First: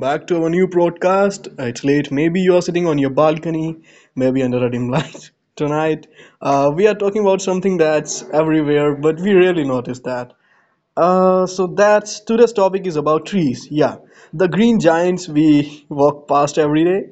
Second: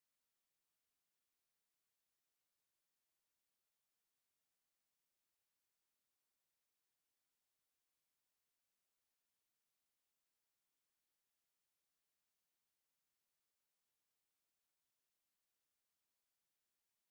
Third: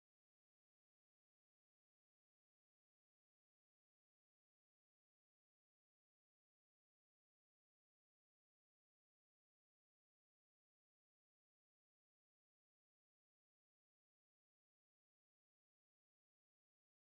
back to our new broadcast. It's late, maybe you are sitting on your balcony, maybe under a dim light. Tonight, we are talking about something that's everywhere, but we rarely notice that. So, that's today's topic is about trees. Yeah, the green giants we walk past every day.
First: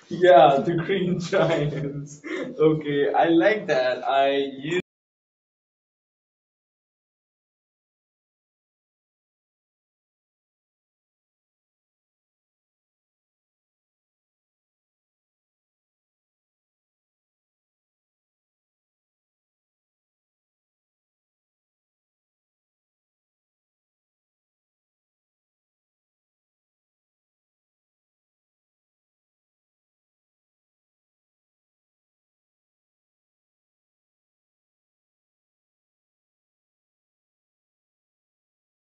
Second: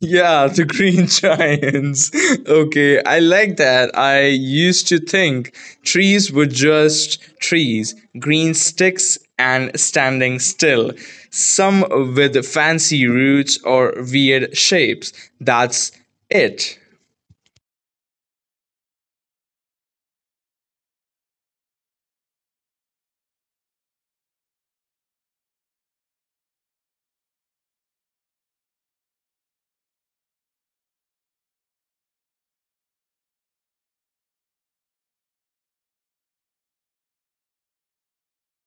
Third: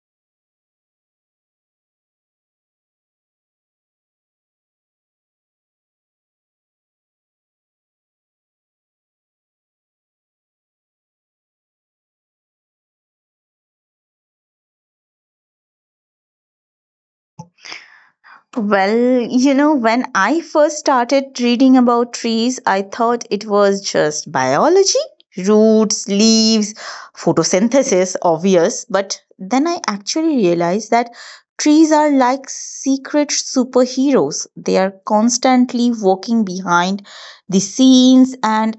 Yeah, Yeah, the the green Green giants. Giants. Okay, Okay, I I like like that. that. I I used to think trees were just trees, green sticks and standing still, some with fancy roots or weird shapes. That's it. When I first started reading about trees, I thought it was just biology, roots, leaves, photosynthesis, obvious. But then I actually realized that trees are like secret superheroes. They are constantly walking behind the scenes and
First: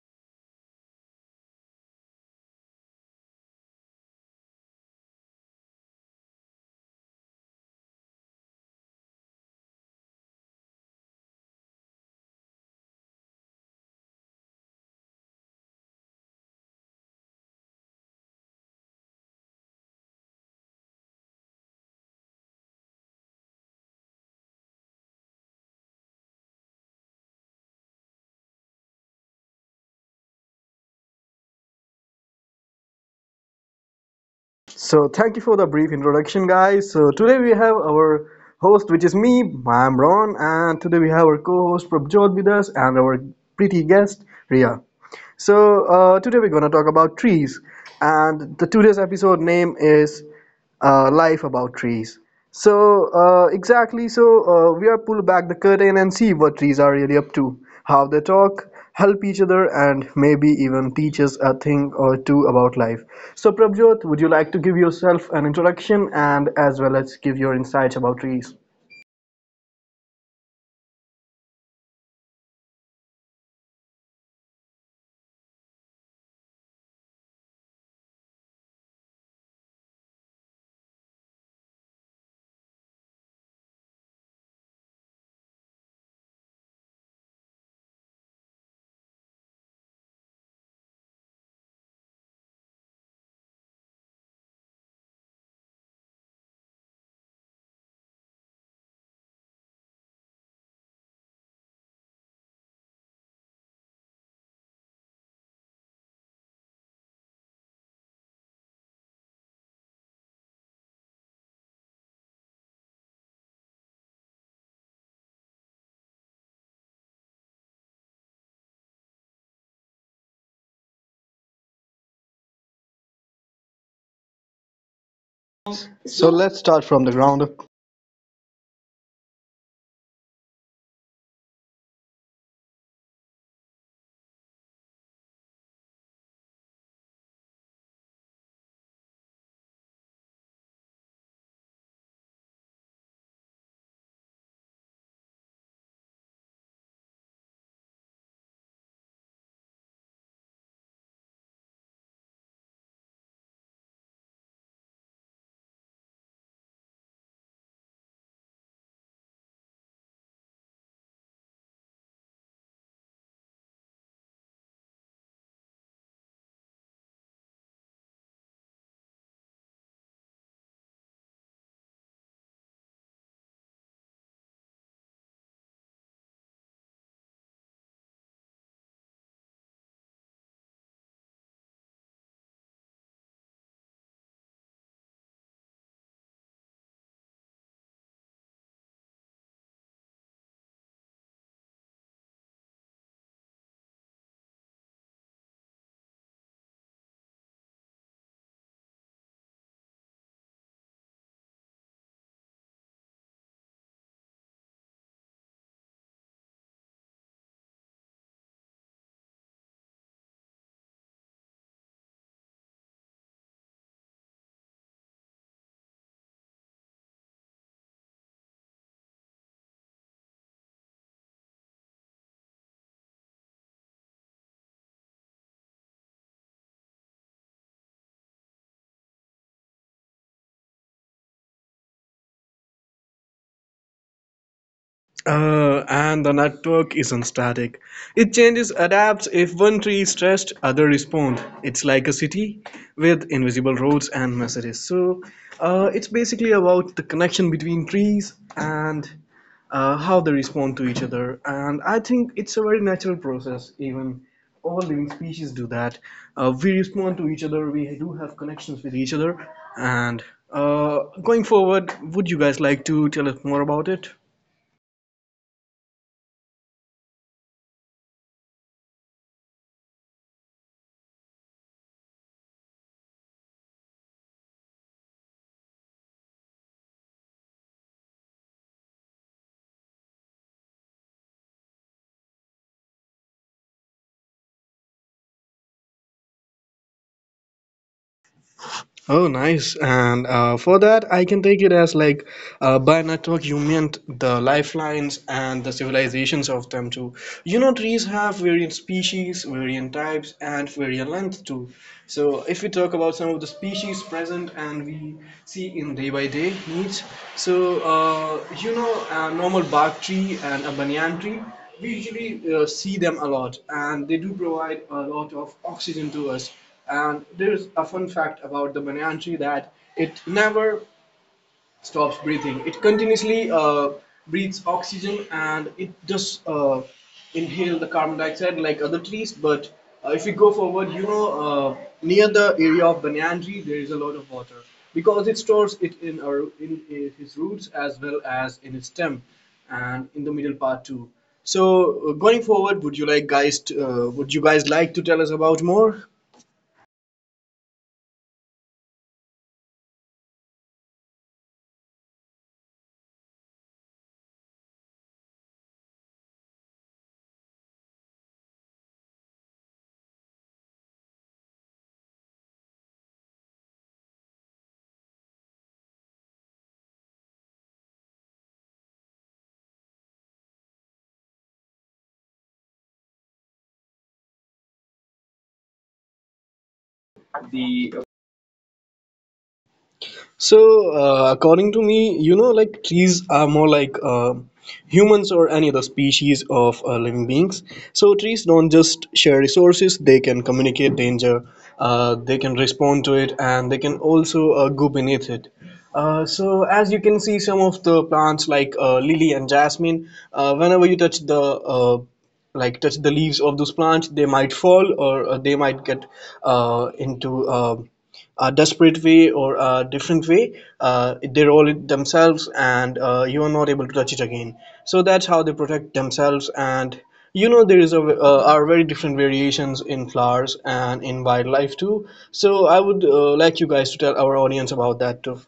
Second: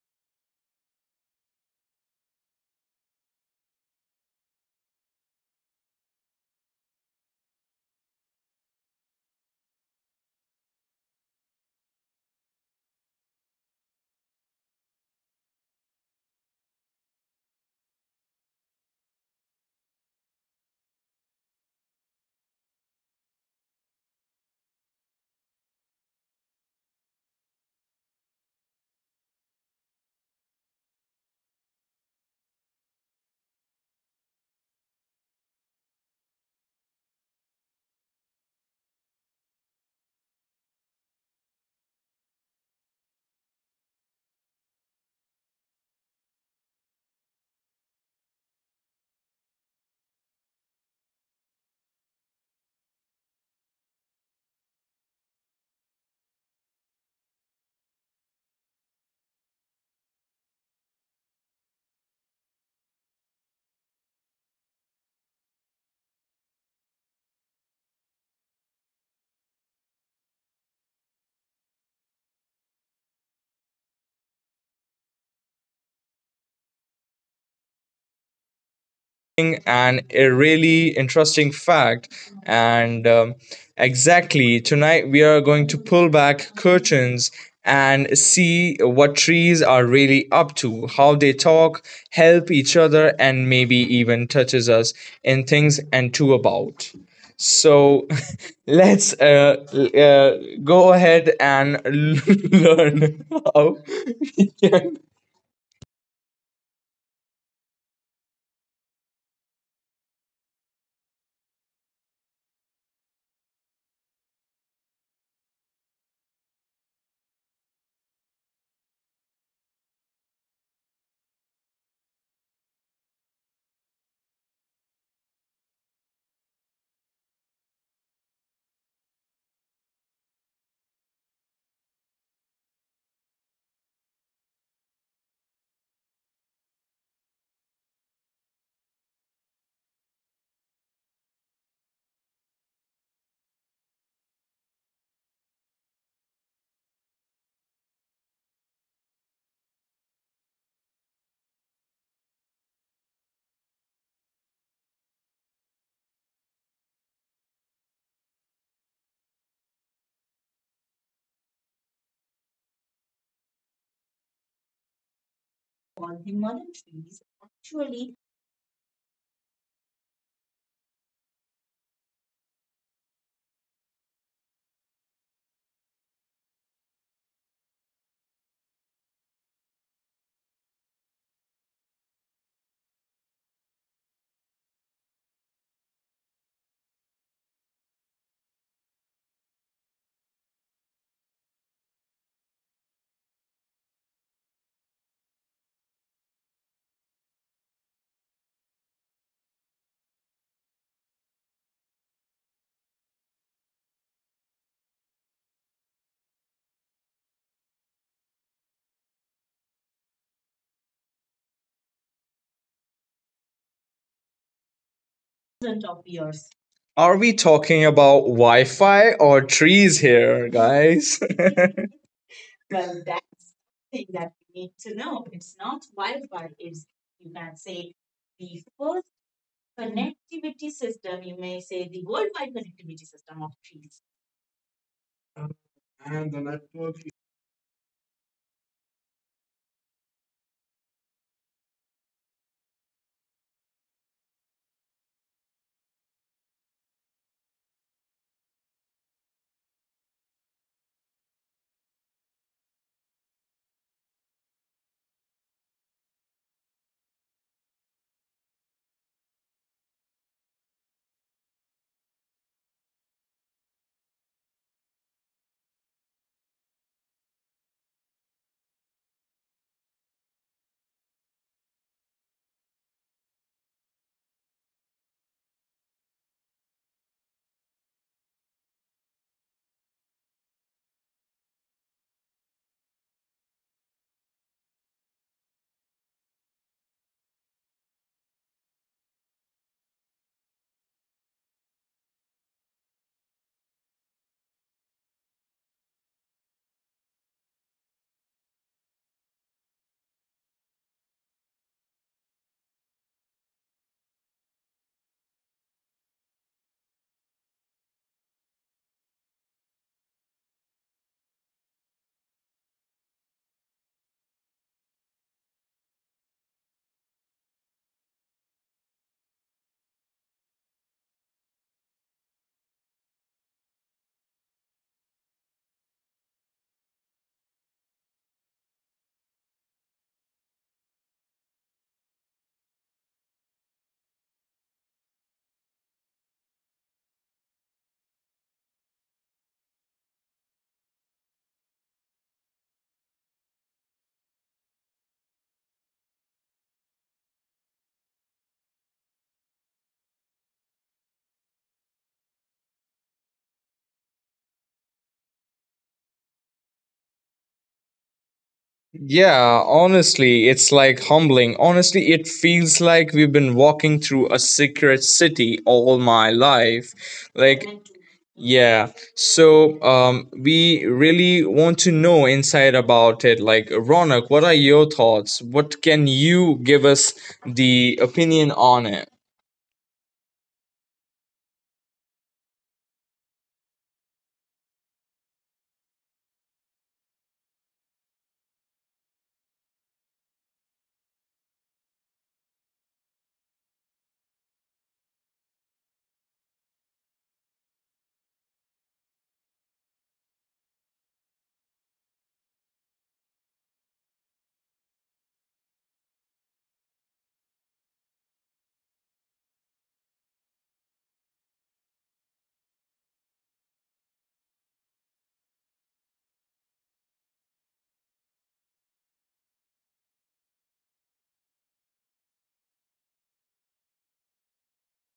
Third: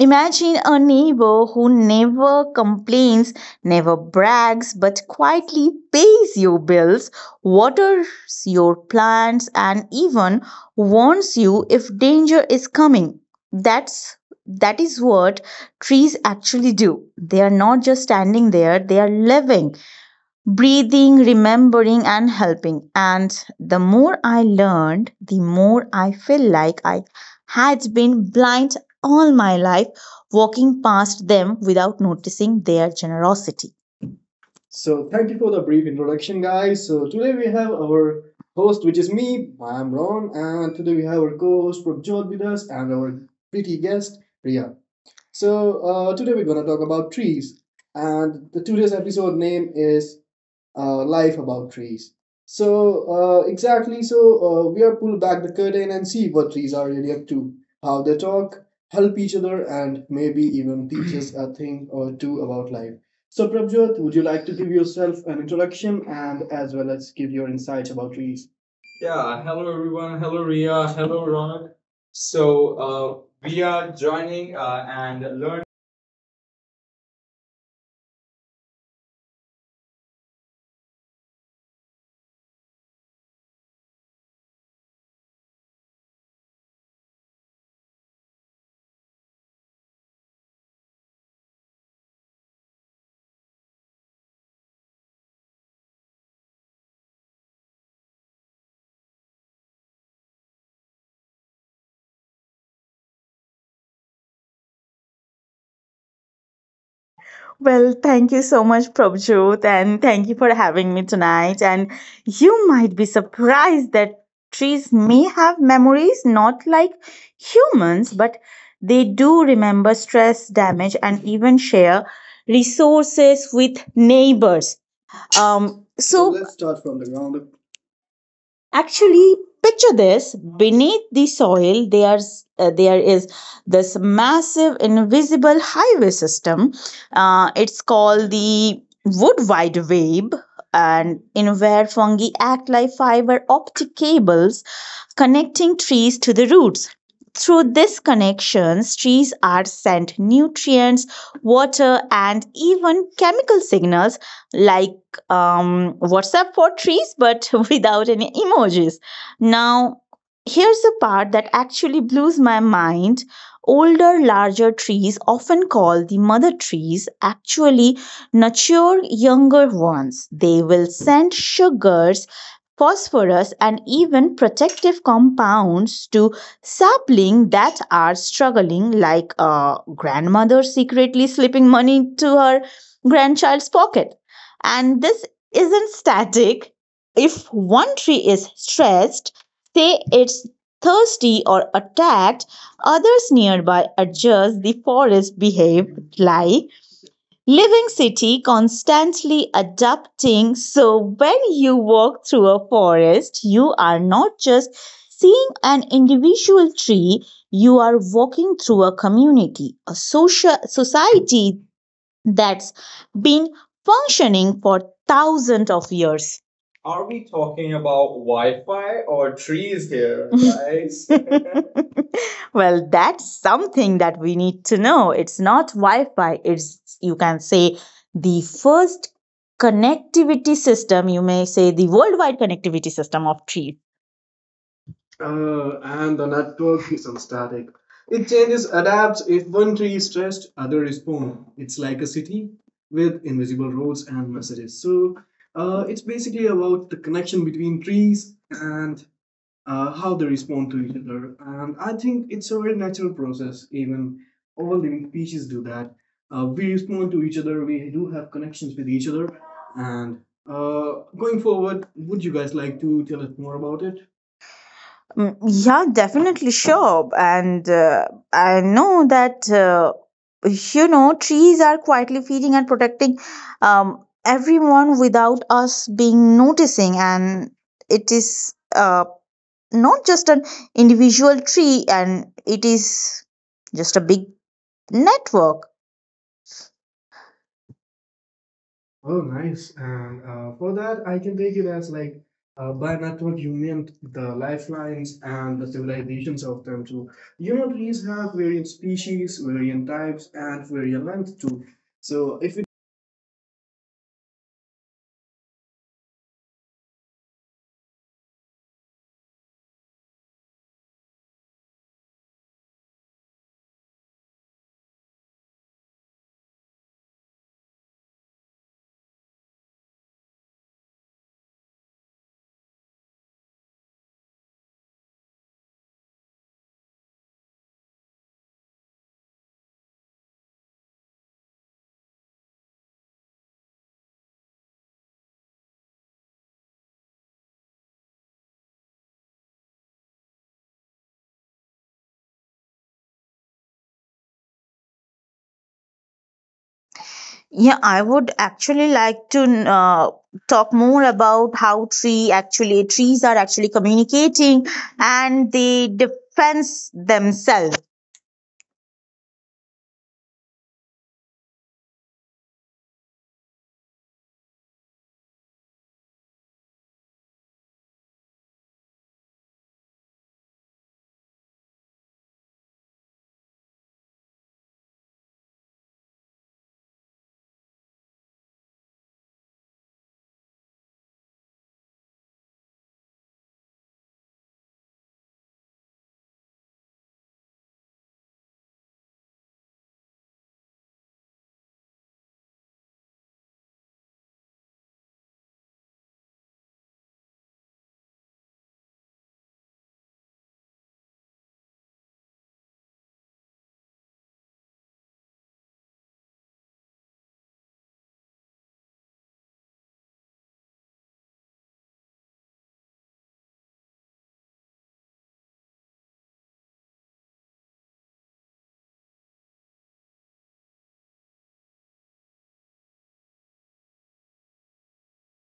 imagine a neighbor who never complains, never brags, but quietly pays your bills, waters your plants, and even warns you if danger is coming. That's that is what trees actually do. They are not just standing there, they are living, breathing, remembering, and helping. And the more I learned, the more I feel like I had been blind all my life, walking past them without noticing their generosity. so thank you for the brief introduction, guys. So today we have our host, which is me. I'm Ron, and today we have our co-host Prabjot with us and our pretty guest Ria. So today we're gonna talk about trees, and the today's episode name is "Life About Trees." So exactly, so we are pull back the curtain and see what trees are really up to, how they talk, help each other, and maybe even teach us a thing or two about life. So Prabjot, would you like to give yourself an introduction and as well as give your insights about trees? Yeah, hello everyone. Hello Ria. Hello Ronak. So uh, we are joining and learn. And a really interesting fact. And Exactly, tonight we are going to pull back curtains and see what trees are really up to, how they talk, help each other, and maybe even touches us in things and too about. So let's go ahead and learn how. Well, thank you so much, Prabhjot, and thank you for having me tonight. And you might be surprised that trees may have memories, not like humans, but they do remember stress, damage, and even share resources with neighbors. Um, So so, let's start from the ground up. actually picture this: beneath the soil there is this massive invisible highway system, it's called the wood wide web, and in where fungi act like fiber optic cables connecting trees to the roots. Through these connections trees are sent nutrients, water, and even chemical signals, like WhatsApp for trees, but without any emojis. Now, here's the part that actually blows my mind. Older, larger trees, often called the mother trees, actually nurture younger ones. They will send sugars, phosphorus, and even protective compounds to saplings that are struggling, like a grandmother secretly slipping money into her grandchild's pocket. And this isn't static. If one tree is stressed, say it's thirsty or attacked, others nearby adjust. The forest behave like living city, constantly adapting. So when you walk through a forest you are not just seeing an individual tree, you are walking through a community, a social society that's been functioning for thousands of years. Are we talking about Are we Wi talking Fi or about Wi trees Fi here, or trees guys? here, guys? Well, that's something that we need to know. It's not Wi Fi, it's, you can say, the first connectivity system. You may say the worldwide connectivity system of trees. And the network isn't static. It changes, adapts. If one tree is stressed, other respond. It's like a city with invisible roads and messages. So it's basically about the connection between trees and how they respond to each other. And I think it's a very natural process. Even all living species do that. We respond to each other. We do have connections with each other. And going forward, would you guys like to tell us more about it? Mm, yeah, definitely sure. And I know that, trees are quietly feeding and protecting everyone without us being noticing. And it is not just an individual tree, and it is just a big network. Oh, nice. And for that, I can take it as like by network, you meant the lifelines and the civilizations of them too. You know, trees have variant species, variant types, and variant length too. So, if we talk about some of the species present and we see in day by day needs, so you know, a normal bark tree and a banyan tree, we usually see them a lot, and they do provide a lot of oxygen to us, and there's a fun fact about the banyan tree that it never stops breathing. It continuously breathes oxygen and it just inhale the carbon dioxide like other trees. But if you go forward, you know, near the area of banyan tree, there is a lot of water because it stores it in, our, in his roots as well as in his stem and in the middle part too. So going forward, would you like guys? To, would you guys like to tell us about more? Yeah, I would actually like to talk more about how trees are actually communicating and they defense themselves. Yeah, honestly, it's like humbling. Honestly, it feels like we've been walking through a secret city all my life. Like, yeah. So we really want to know inside about it. Like, Ronak, what are your thoughts? What can you give us The the opinion on it? so, according to me, you know, like trees are more like humans or any other species of living beings. So, trees don't just share resources, they can communicate danger, they can respond to it, and they can also go beneath it. So, as you can see, some of the plants like lily and jasmine, whenever you touch the like touch the leaves of those plants, they might fall or they might get into a desperate way or a different way, they roll it themselves and you are not able to touch it again. So that's how they protect themselves. And you know there is a are very different variations in flowers and in wildlife too, so I would like you guys to tell our audience about that too.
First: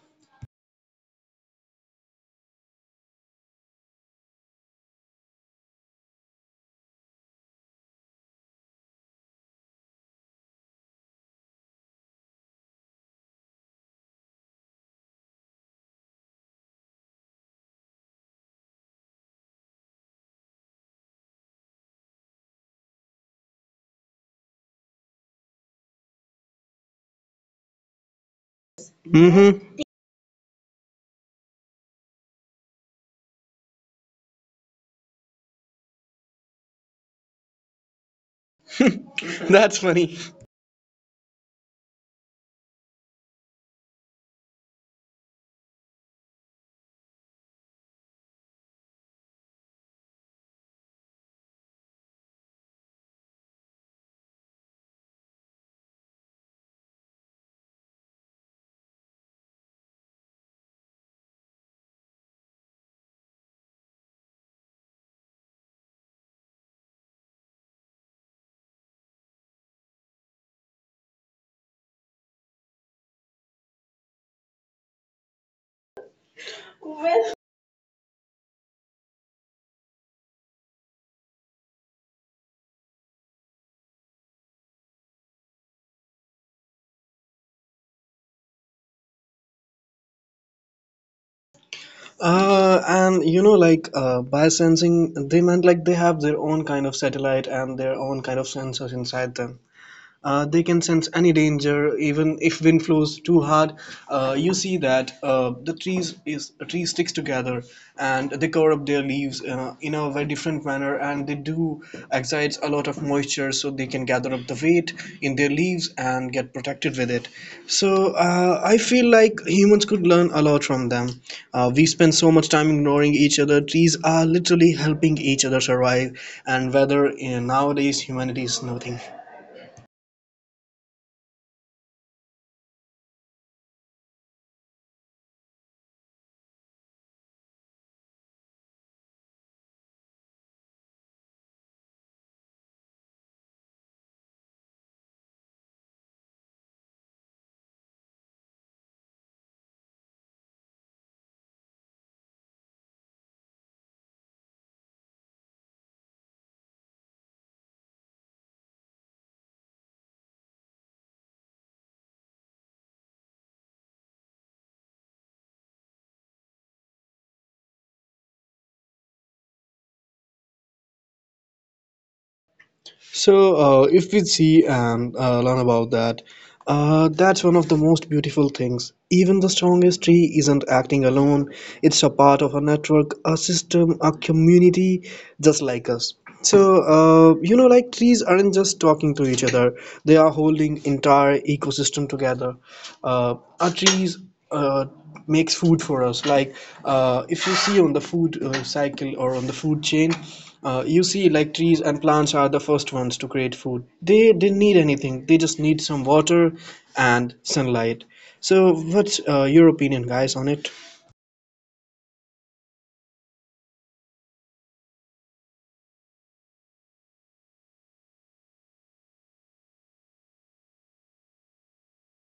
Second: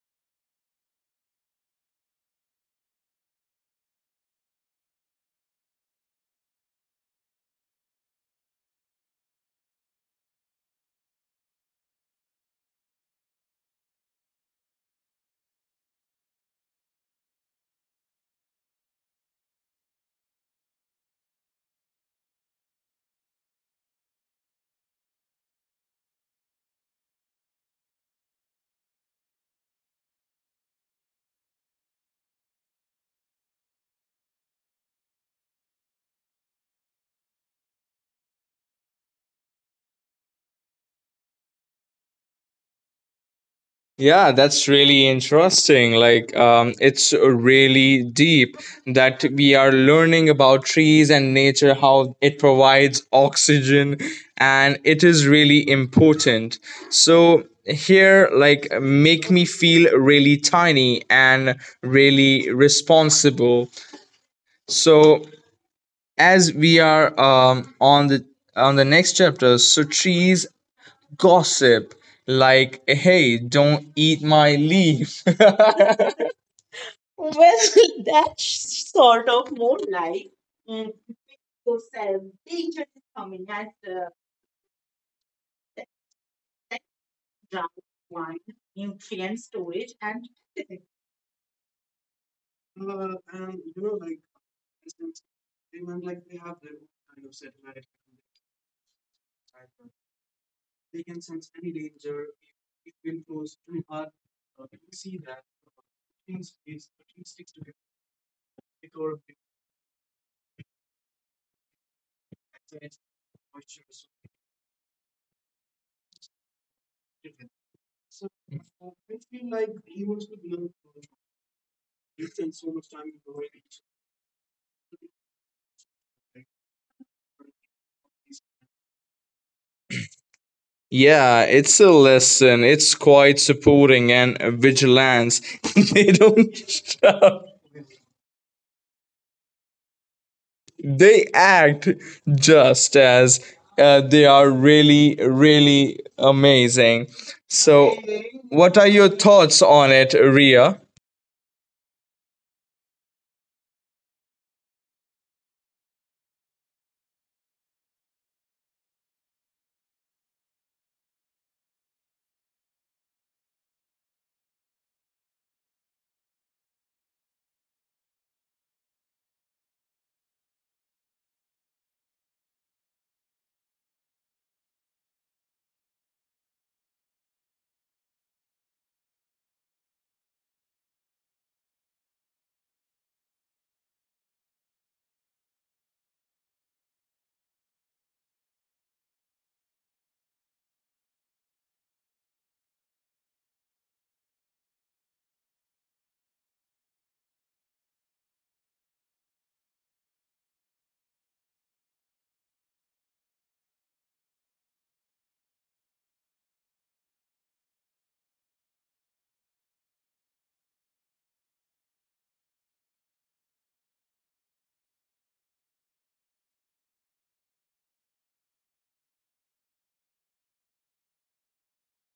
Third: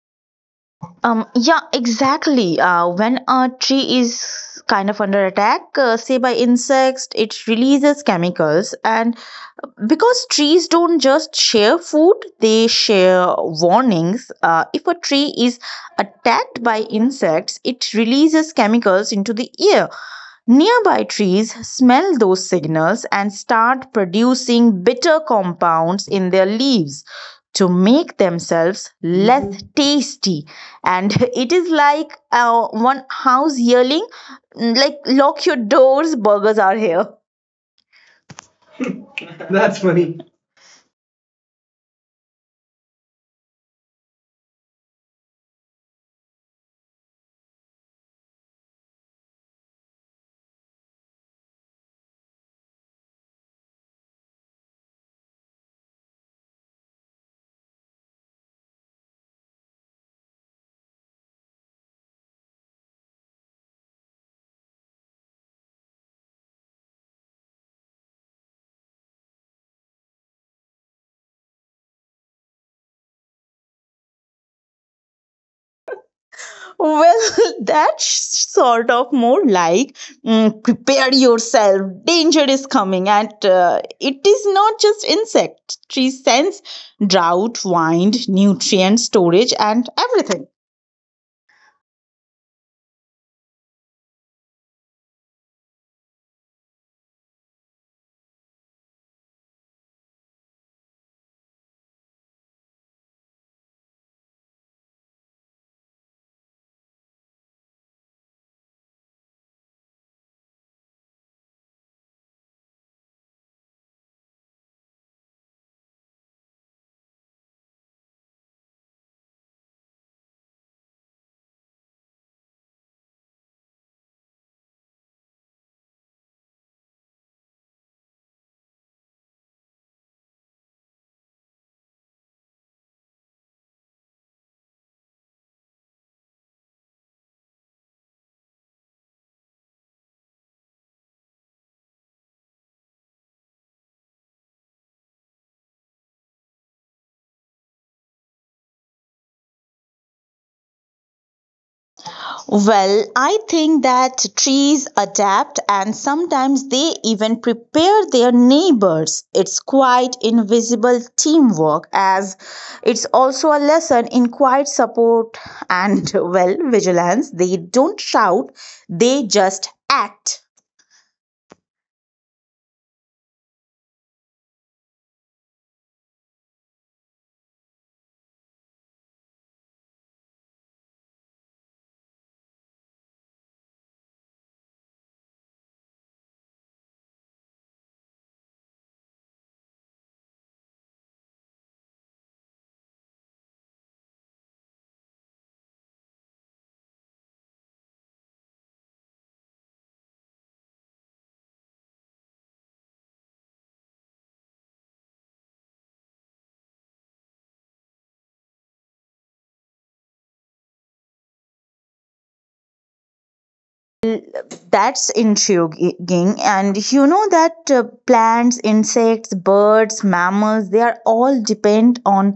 Yeah, exactly. When a tree is kind of under attack, say by insects, it releases chemicals. And because trees don't just share food, they share warnings. If a tree is attacked by insects, it releases chemicals into the air. Nearby trees smell those signals and start producing bitter compounds in their leaves to make themselves less Mm-hmm. tasty. And it is like one house yelling, like, lock your doors, burgers are here. That's funny. Yeah, that's really interesting. Like, it's really deep that we are learning about trees and nature, how it provides oxygen, and it is really important. So, here, like, make me feel really tiny and really responsible. So, as we are on the next chapter, so trees gossip like, hey, don't eat my leaf. Well, that sort of more like, prepare yourself, danger is coming. And it is not just insect, tree sense drought, wind, nutrient storage, and everything. And you know, like biosensing, they meant like they have their own kind of satellite and their own kind of sensors inside them. They can sense any danger, even if wind blows too hard. You see that the trees is tree sticks together, and they cover up their leaves in a very different manner, and they do exudes a lot of moisture, so they can gather up the weight in their leaves and get protected with it. So I feel like humans could learn a lot from them. We spend so much time ignoring each other. Trees are literally helping each other survive, and whether nowadays humanity is nothing. Yeah, it's a lesson. It's quite supporting and vigilance. They don't stop. They act just as they are really, really amazing. So, what are your thoughts on it, Ria? Well, I think that trees adapt and sometimes they even prepare their neighbors. It's quite invisible teamwork, as it's also a lesson in quiet support and, well, vigilance. They don't shout, they just act. So, if we see and learn about that, that's one of the most beautiful things. Even the strongest tree isn't acting alone, it's a part of a network, a system, a community, just like us. So, you know, like trees aren't just talking to each other, they are holding entire ecosystem together. Our trees uh, makes food for us. Like if you see on the food cycle or on the food chain, you see like trees and plants are the first ones to create food. They didn't need anything. They just need some water and sunlight. So what's your opinion, guys, on it? That's intriguing. And you know that plants, insects, birds, mammals, they are all depend on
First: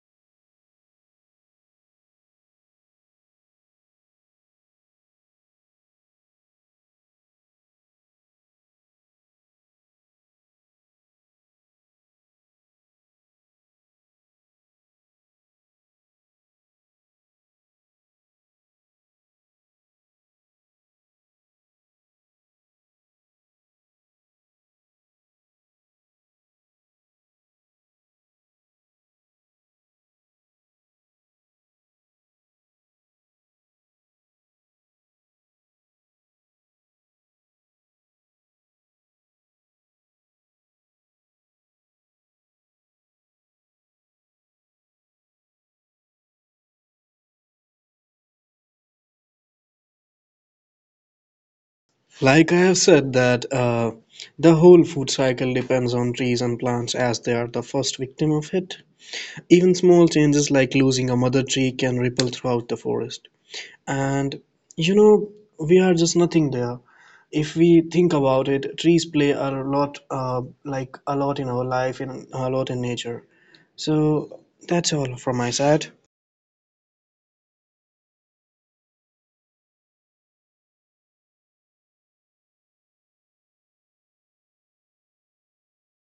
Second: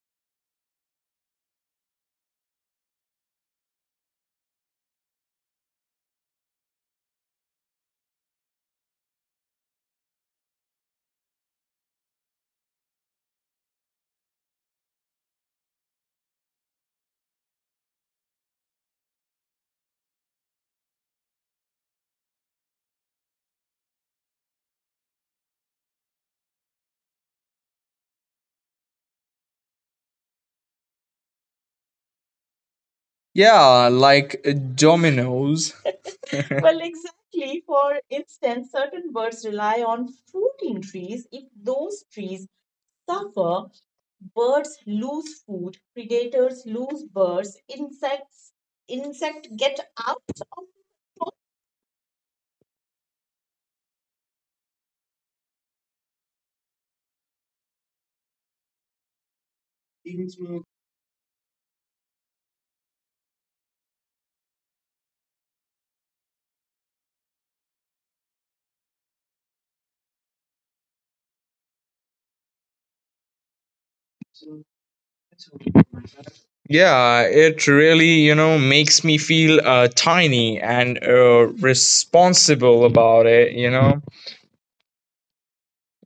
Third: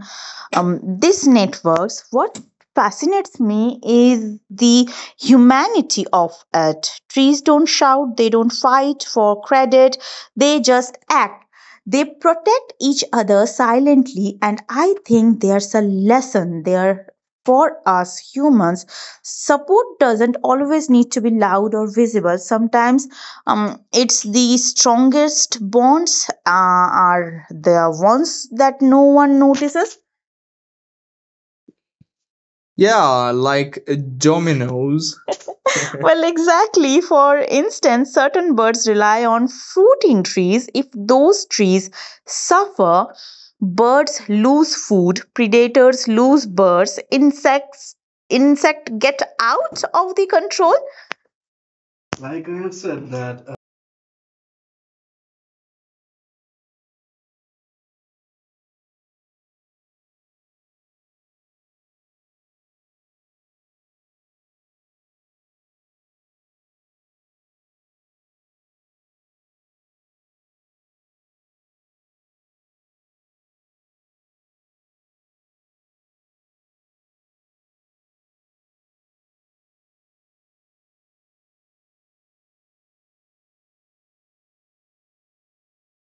these networks. What fascinates me is the humanity of it. Trees don't shout, they don't fight for credit, they just act. They protect each other silently, and I think there's a lesson there for us humans. Support doesn't always need to be loud or visible. Sometimes it's the strongest bonds are the ones that no one notices. Yeah, Yeah, like like dominoes. dominoes. Well, exactly. For instance, certain birds rely on fruiting trees. If those trees suffer, birds lose food, predators lose birds, insect get out of the control. Like I have said that the whole food cycle depends on trees and plants as they are the first victim of it. Even small changes like losing a mother tree can ripple throughout the forest. And you know, we are just nothing there. If we think about it, trees play a lot a lot in our life, in a lot in nature. So that's all from my side. Yeah, it really, you know, makes me feel tiny and responsible about it, you know.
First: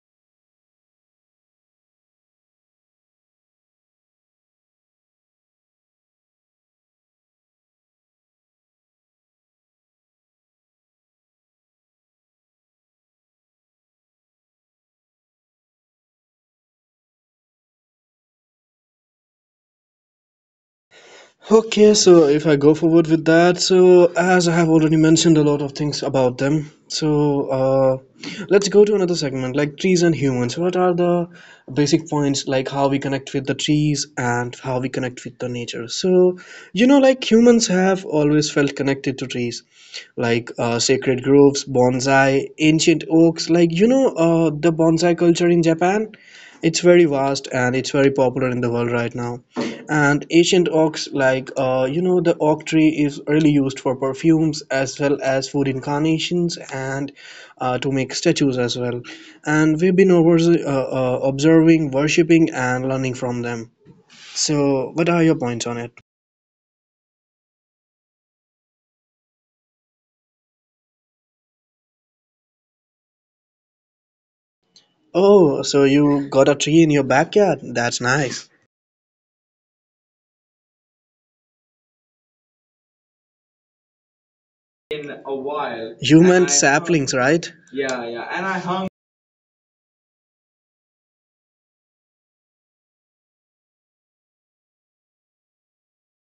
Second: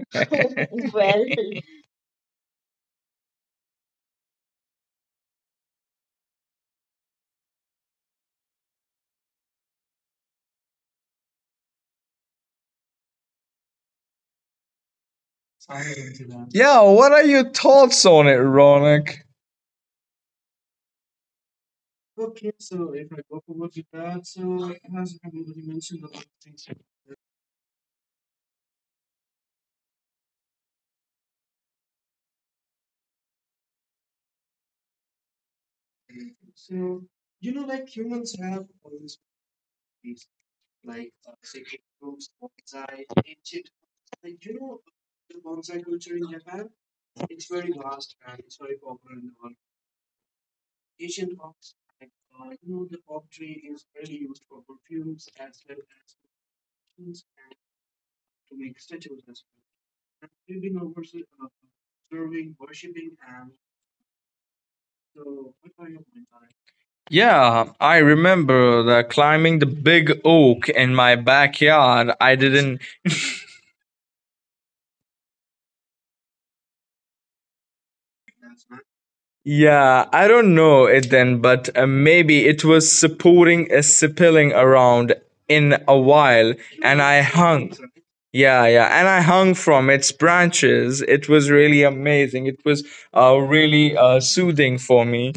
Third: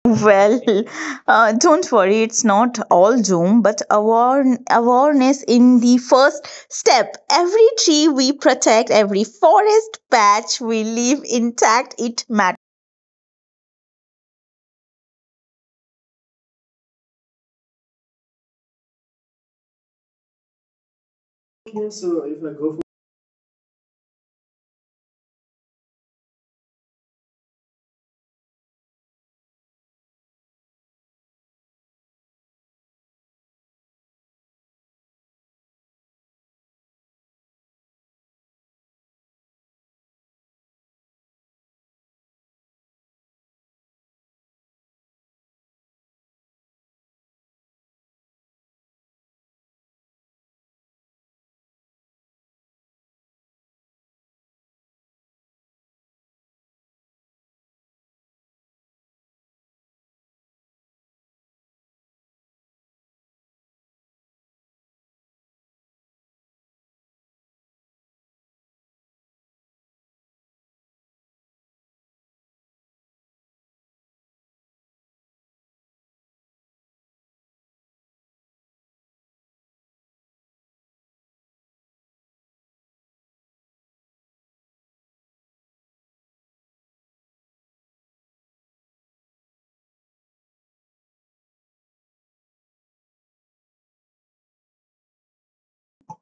Well, don't worry, it's not all doom, but awareness in the first step. Every tree we protect, every forest patch we leave intact, it matters. Yeah, what are your thoughts on it, Ronak? Okay, so if I go forward with that, so as I have already mentioned a lot of things about them, so let's go to another segment like trees and humans. What are the basic points like how we connect with the trees and how we connect with the nature? So, you know, like humans have always felt connected to trees, like sacred groves, bonsai, ancient oaks, like you know, the bonsai culture in Japan, it's very vast and it's very popular in the world right now, and ancient oaks like you know, the oak tree is really used for perfumes as well as food incarnations and to make statues as well. And we've been over, observing, worshipping, and learning from them. So what are your points on it? Yeah, I remember that climbing the big oak in my backyard, I didn't Oh, so you got a tree in your backyard, that's nice. yeah, I don't know it then, but maybe it was supporting a In a spilling while. around You and meant I in a saplings while, right, and yeah, I yeah, and I hung. hung. Yeah, yeah, and I hung from its branches. It was really amazing. It was really soothing for me.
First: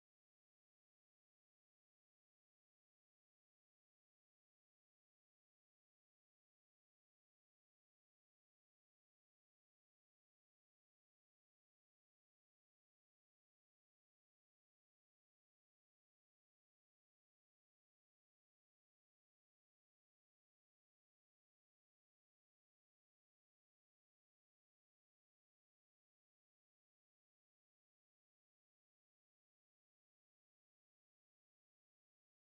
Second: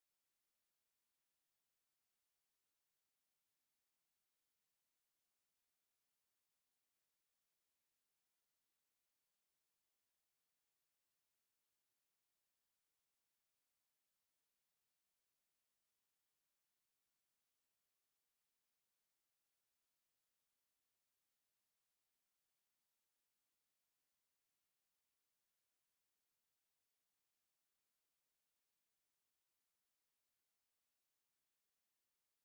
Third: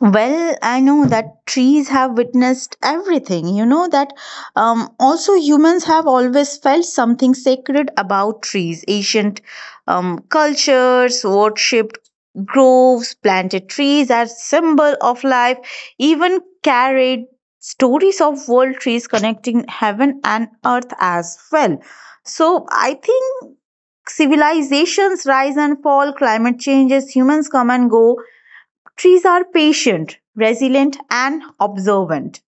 Well, I know that trees have witnessed everything. You know that also humans have always felt something sacred about trees. Ancient cultures worshipped groves, planted trees as symbol of life, even carried stories of world trees connecting heaven and earth as well. So I think civilizations rise and fall, climate changes, humans come and go. Trees are patient, resilient, and observant.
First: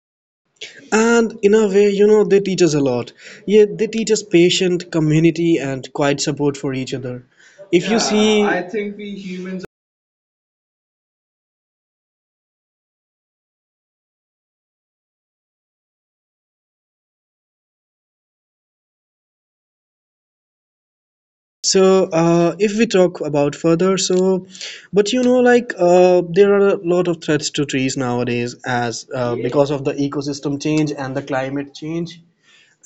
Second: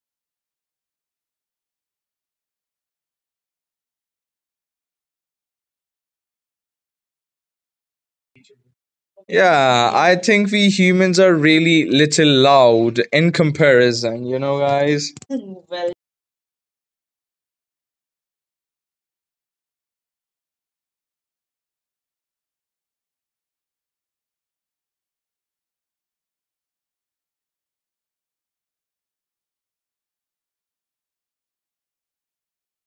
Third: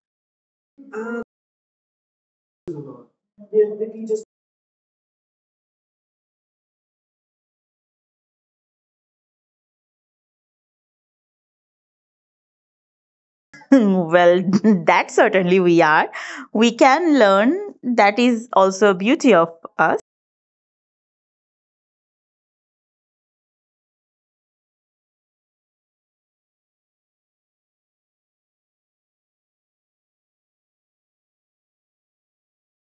And in a way, you know, they teach us a lot. Yeah, they teach us patience, community, and quiet support for each other. If you, yeah, see, I think we humans. Yeah, I think we humans are really little loud in comparison, you Well, know, that guys. certainly we are. We can learn. That is also a beauty of us. So if we talk about further, so, but you know, like there are a lot of threats to trees nowadays, as yeah, because of the ecosystem change and the climate change.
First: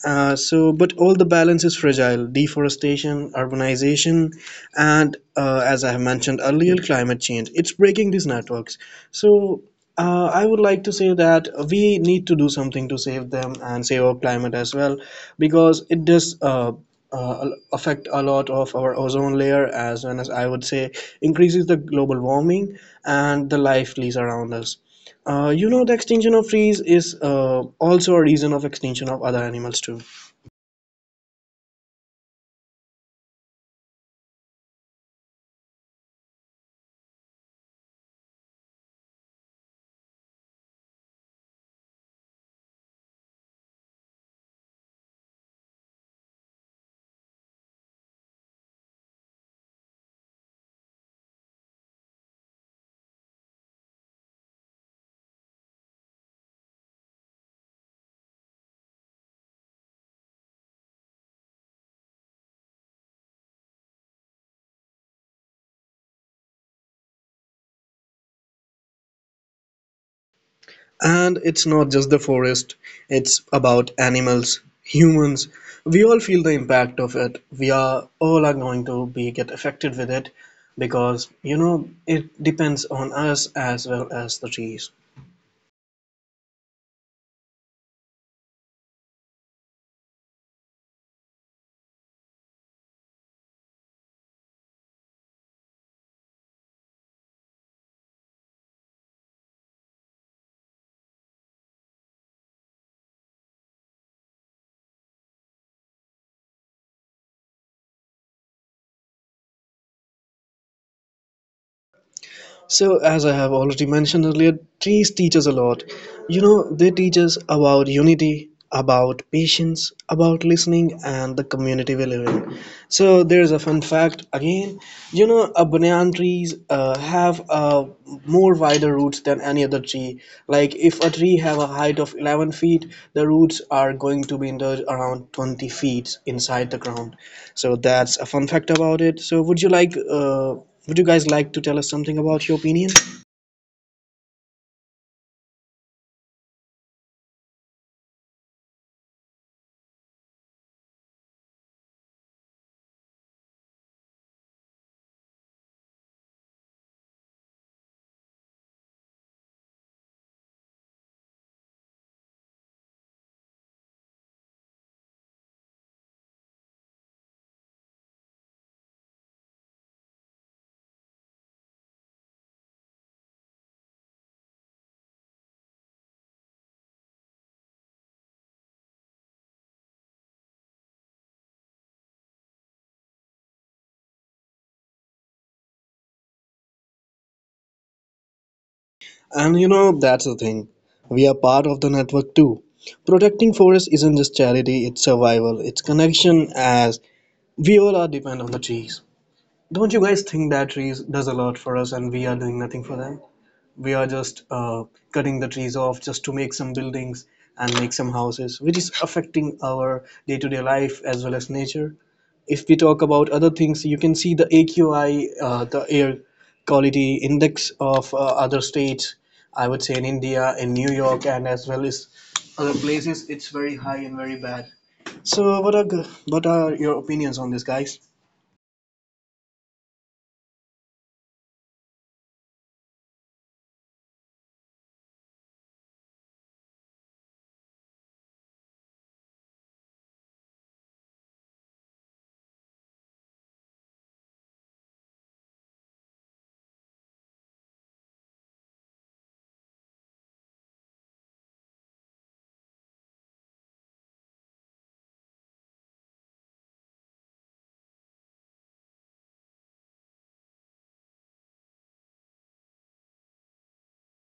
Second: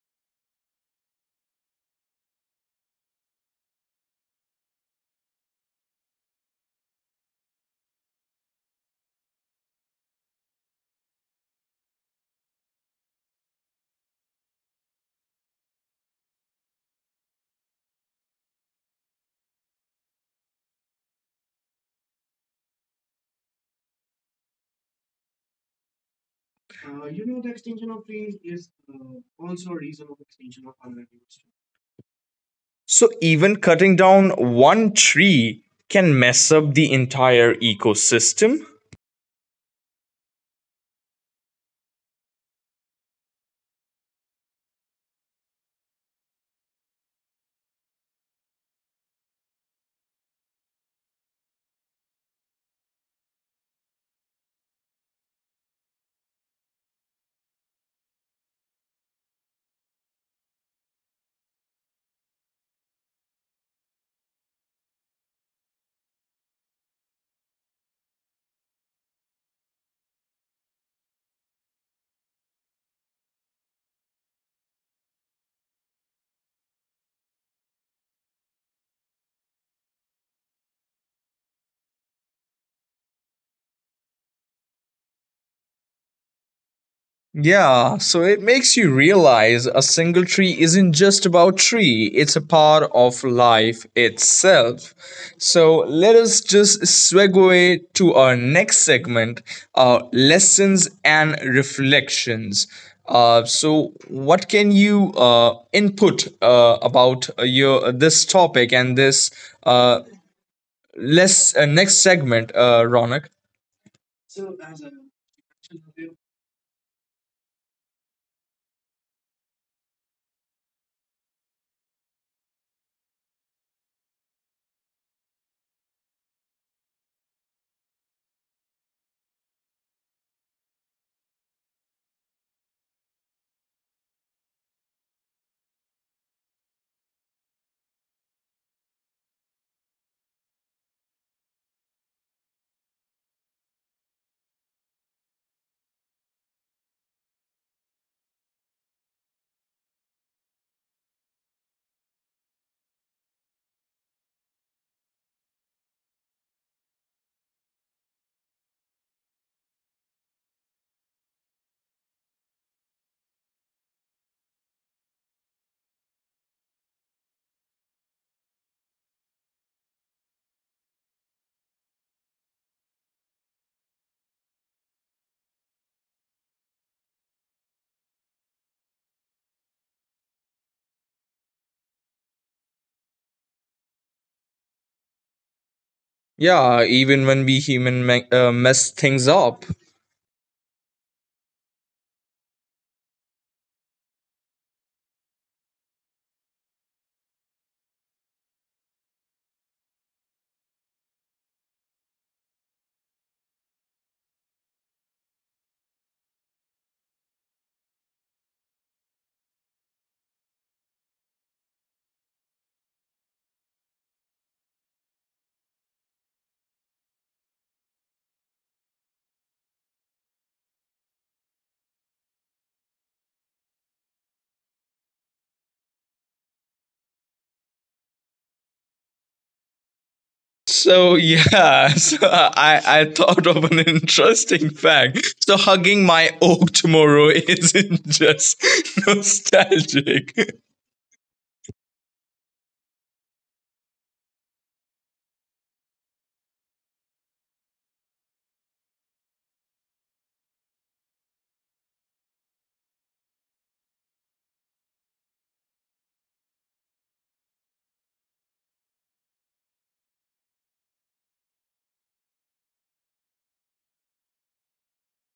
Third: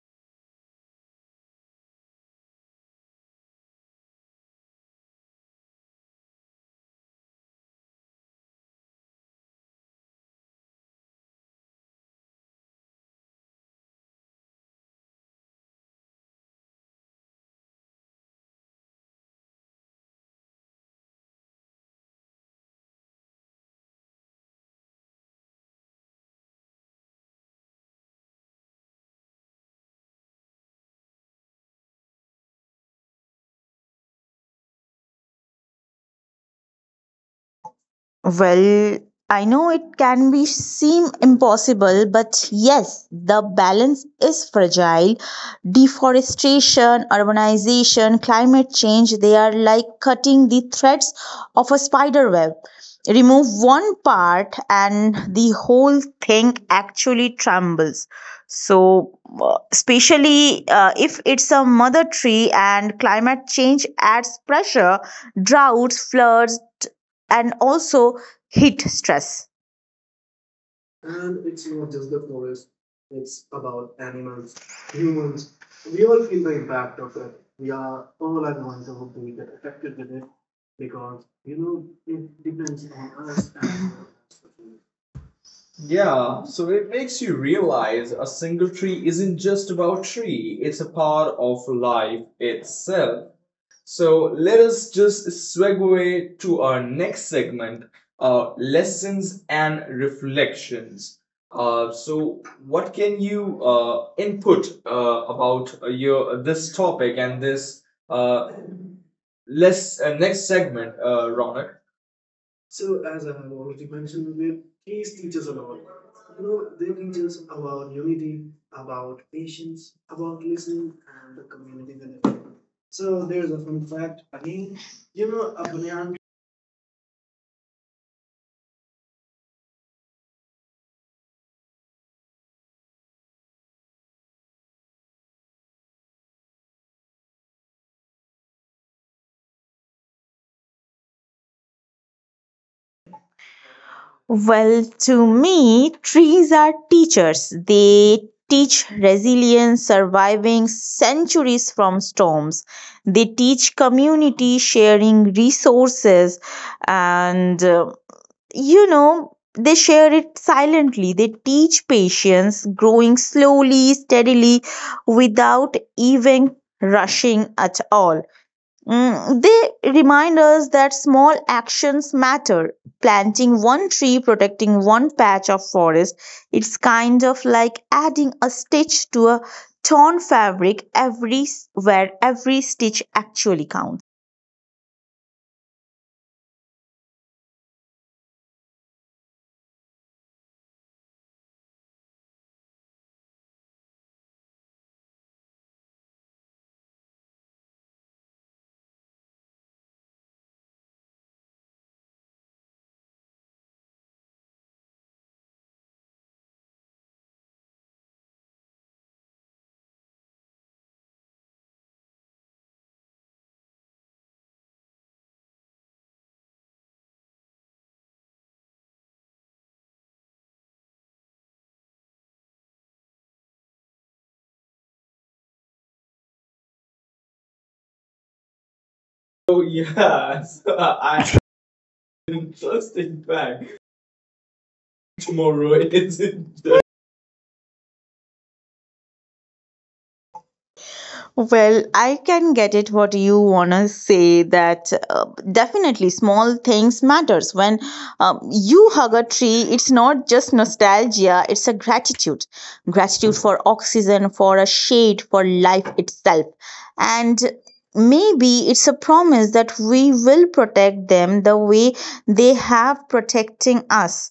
So, but all the balance is fragile: deforestation, urbanization, and as I have mentioned earlier, climate change. It's breaking these networks. So, I would like to say that we need to do something to save them and save our climate as well, because it does. Affect a lot of our ozone layer, as well as I would say, increases the global warming and the life leaves around us. You know, the extinction of trees is also a reason of extinction of other animals too. So even cutting down one tree can mess up the entire ecosystem. Well, I know it can be seem impossible, but yes, the balance is fragile. Deforestation, urbanization, climate change, they are like cutting the threads of a spider web. Remove one part and the whole thing actually trembles. So, especially if it's a mother tree and climate change adds pressure, droughts, floods, and also heat stress. And it's not just the forest, it's about animals, humans. We all feel the impact of it. We are all are going to be get affected with it because you know it depends on us as well as the trees. Yeah, Yeah, so it makes you realize a single single tree isn't just about tree, it's a part part of of life. life itself. So So let let us us just just swag segue to our next segment, uh, lessons and and reflections. So what can you uh, input input about your your this topic and this uh, uh, less less next next segment, segment, Ronak? Ronak. So, as I have already mentioned earlier, trees teach us a lot. You know, they teach us about unity, about patience, about listening, and the community we live in. So, there's a fun fact again. You know, a banyan trees have more wider roots than any other tree. Like, if a tree have a height of 11 feet, the roots are going to be in the around 20 feet inside the ground. So, that's a fun fact about it. So, would you like would you guys like to tell us something about your opinion? Well, to me, trees are teachers. They teach resilience, surviving centuries from storms. They teach community sharing resources and, they share it silently. They teach patience, growing slowly, steadily, without even rushing at all. Mm, they remind us that small actions matter. Planting one tree, protecting one patch of forest, it's kind of like adding a stitch to a torn fabric. Every where every stitch actually counts. Yeah, even when we mess things up. And you know, that's the thing. We are part of the network too. Protecting forest isn't just charity, it's survival, it's connection, as we all are depend on the trees. Don't you guys think that trees does a lot for us and we are doing nothing for them? We are just cutting the trees off just to make some buildings and make some houses, which is affecting our day to day life as well as nature. If we talk about other things, you can see the AQI, the air quality index of other states, I would say in India, in New York, and as well as other places, it's very high and very bad. So, what are your opinions on this, guys? Oh yeah, so I'm I thought of an just back interesting fact. So hugging my oak tomorrow. It is tomorrow the isn't just nostalgic. well, I can get it what you wanna say that definitely small things matters. When you hug a tree, it's not just nostalgia, it's a gratitude. Gratitude for oxygen, for a shade, for life itself. And maybe it's a promise that we will protect them the way they have protecting us.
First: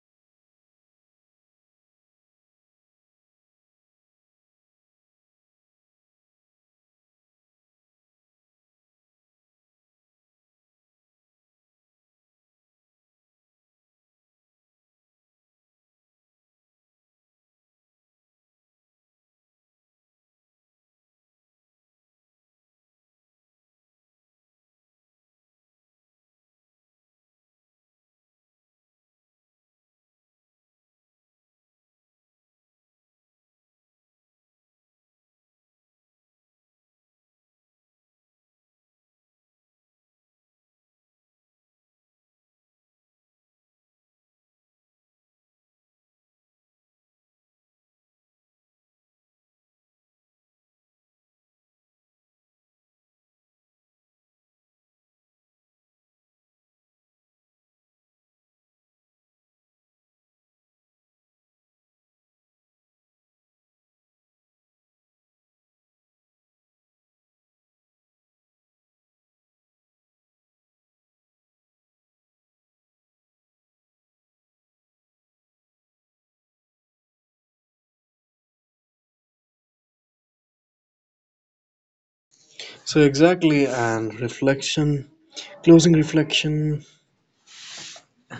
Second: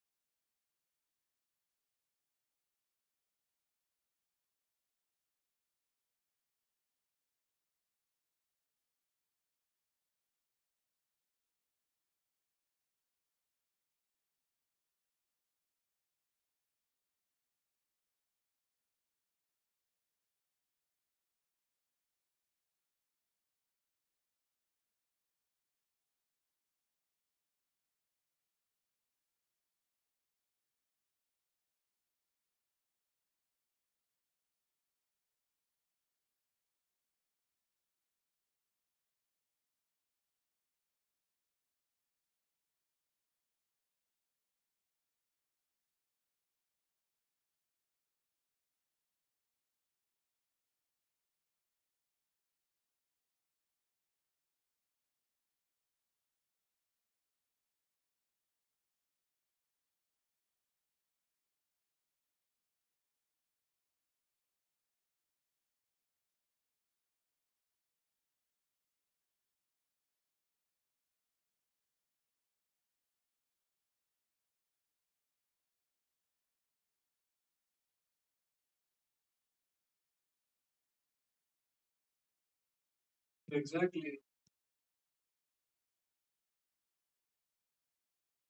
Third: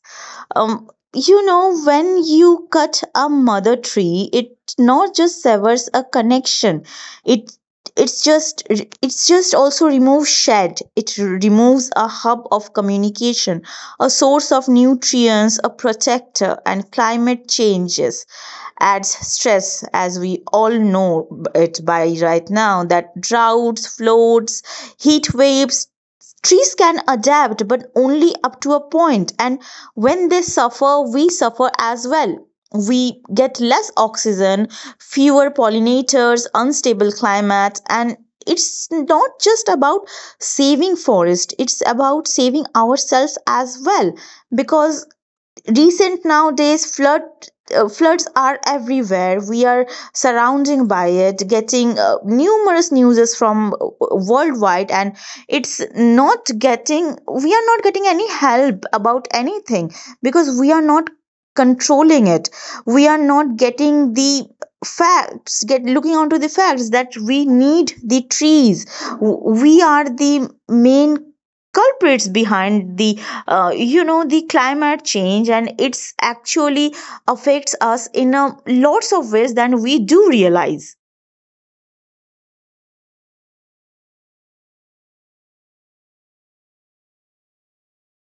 Um, you know, when you cut a mother tree, it not just severs a connection, it it's just also removes shed, it removes a hub of communication, a source of nutrients, a protector. And climate changes adds stress, as we all know it by right now, that droughts, floods, heat waves. Trees can adapt, but only up to a point. And when they suffer, we suffer as well. We get less oxygen, fewer pollinators, unstable climate, and it's not just about saving forest, it's about saving ourselves as well. Because recent nowadays floods are everywhere, we are surrounding by it, getting numerous newses from worldwide. And it's not getting we are not getting any help about anything, because we are not controlling it. We are not getting the facts, get looking onto the facts that we need the trees. We are the main culprits behind the, the climate change. And it's actually affects us in a lots of ways than we do realize So exactly, and reflection, closing reflection.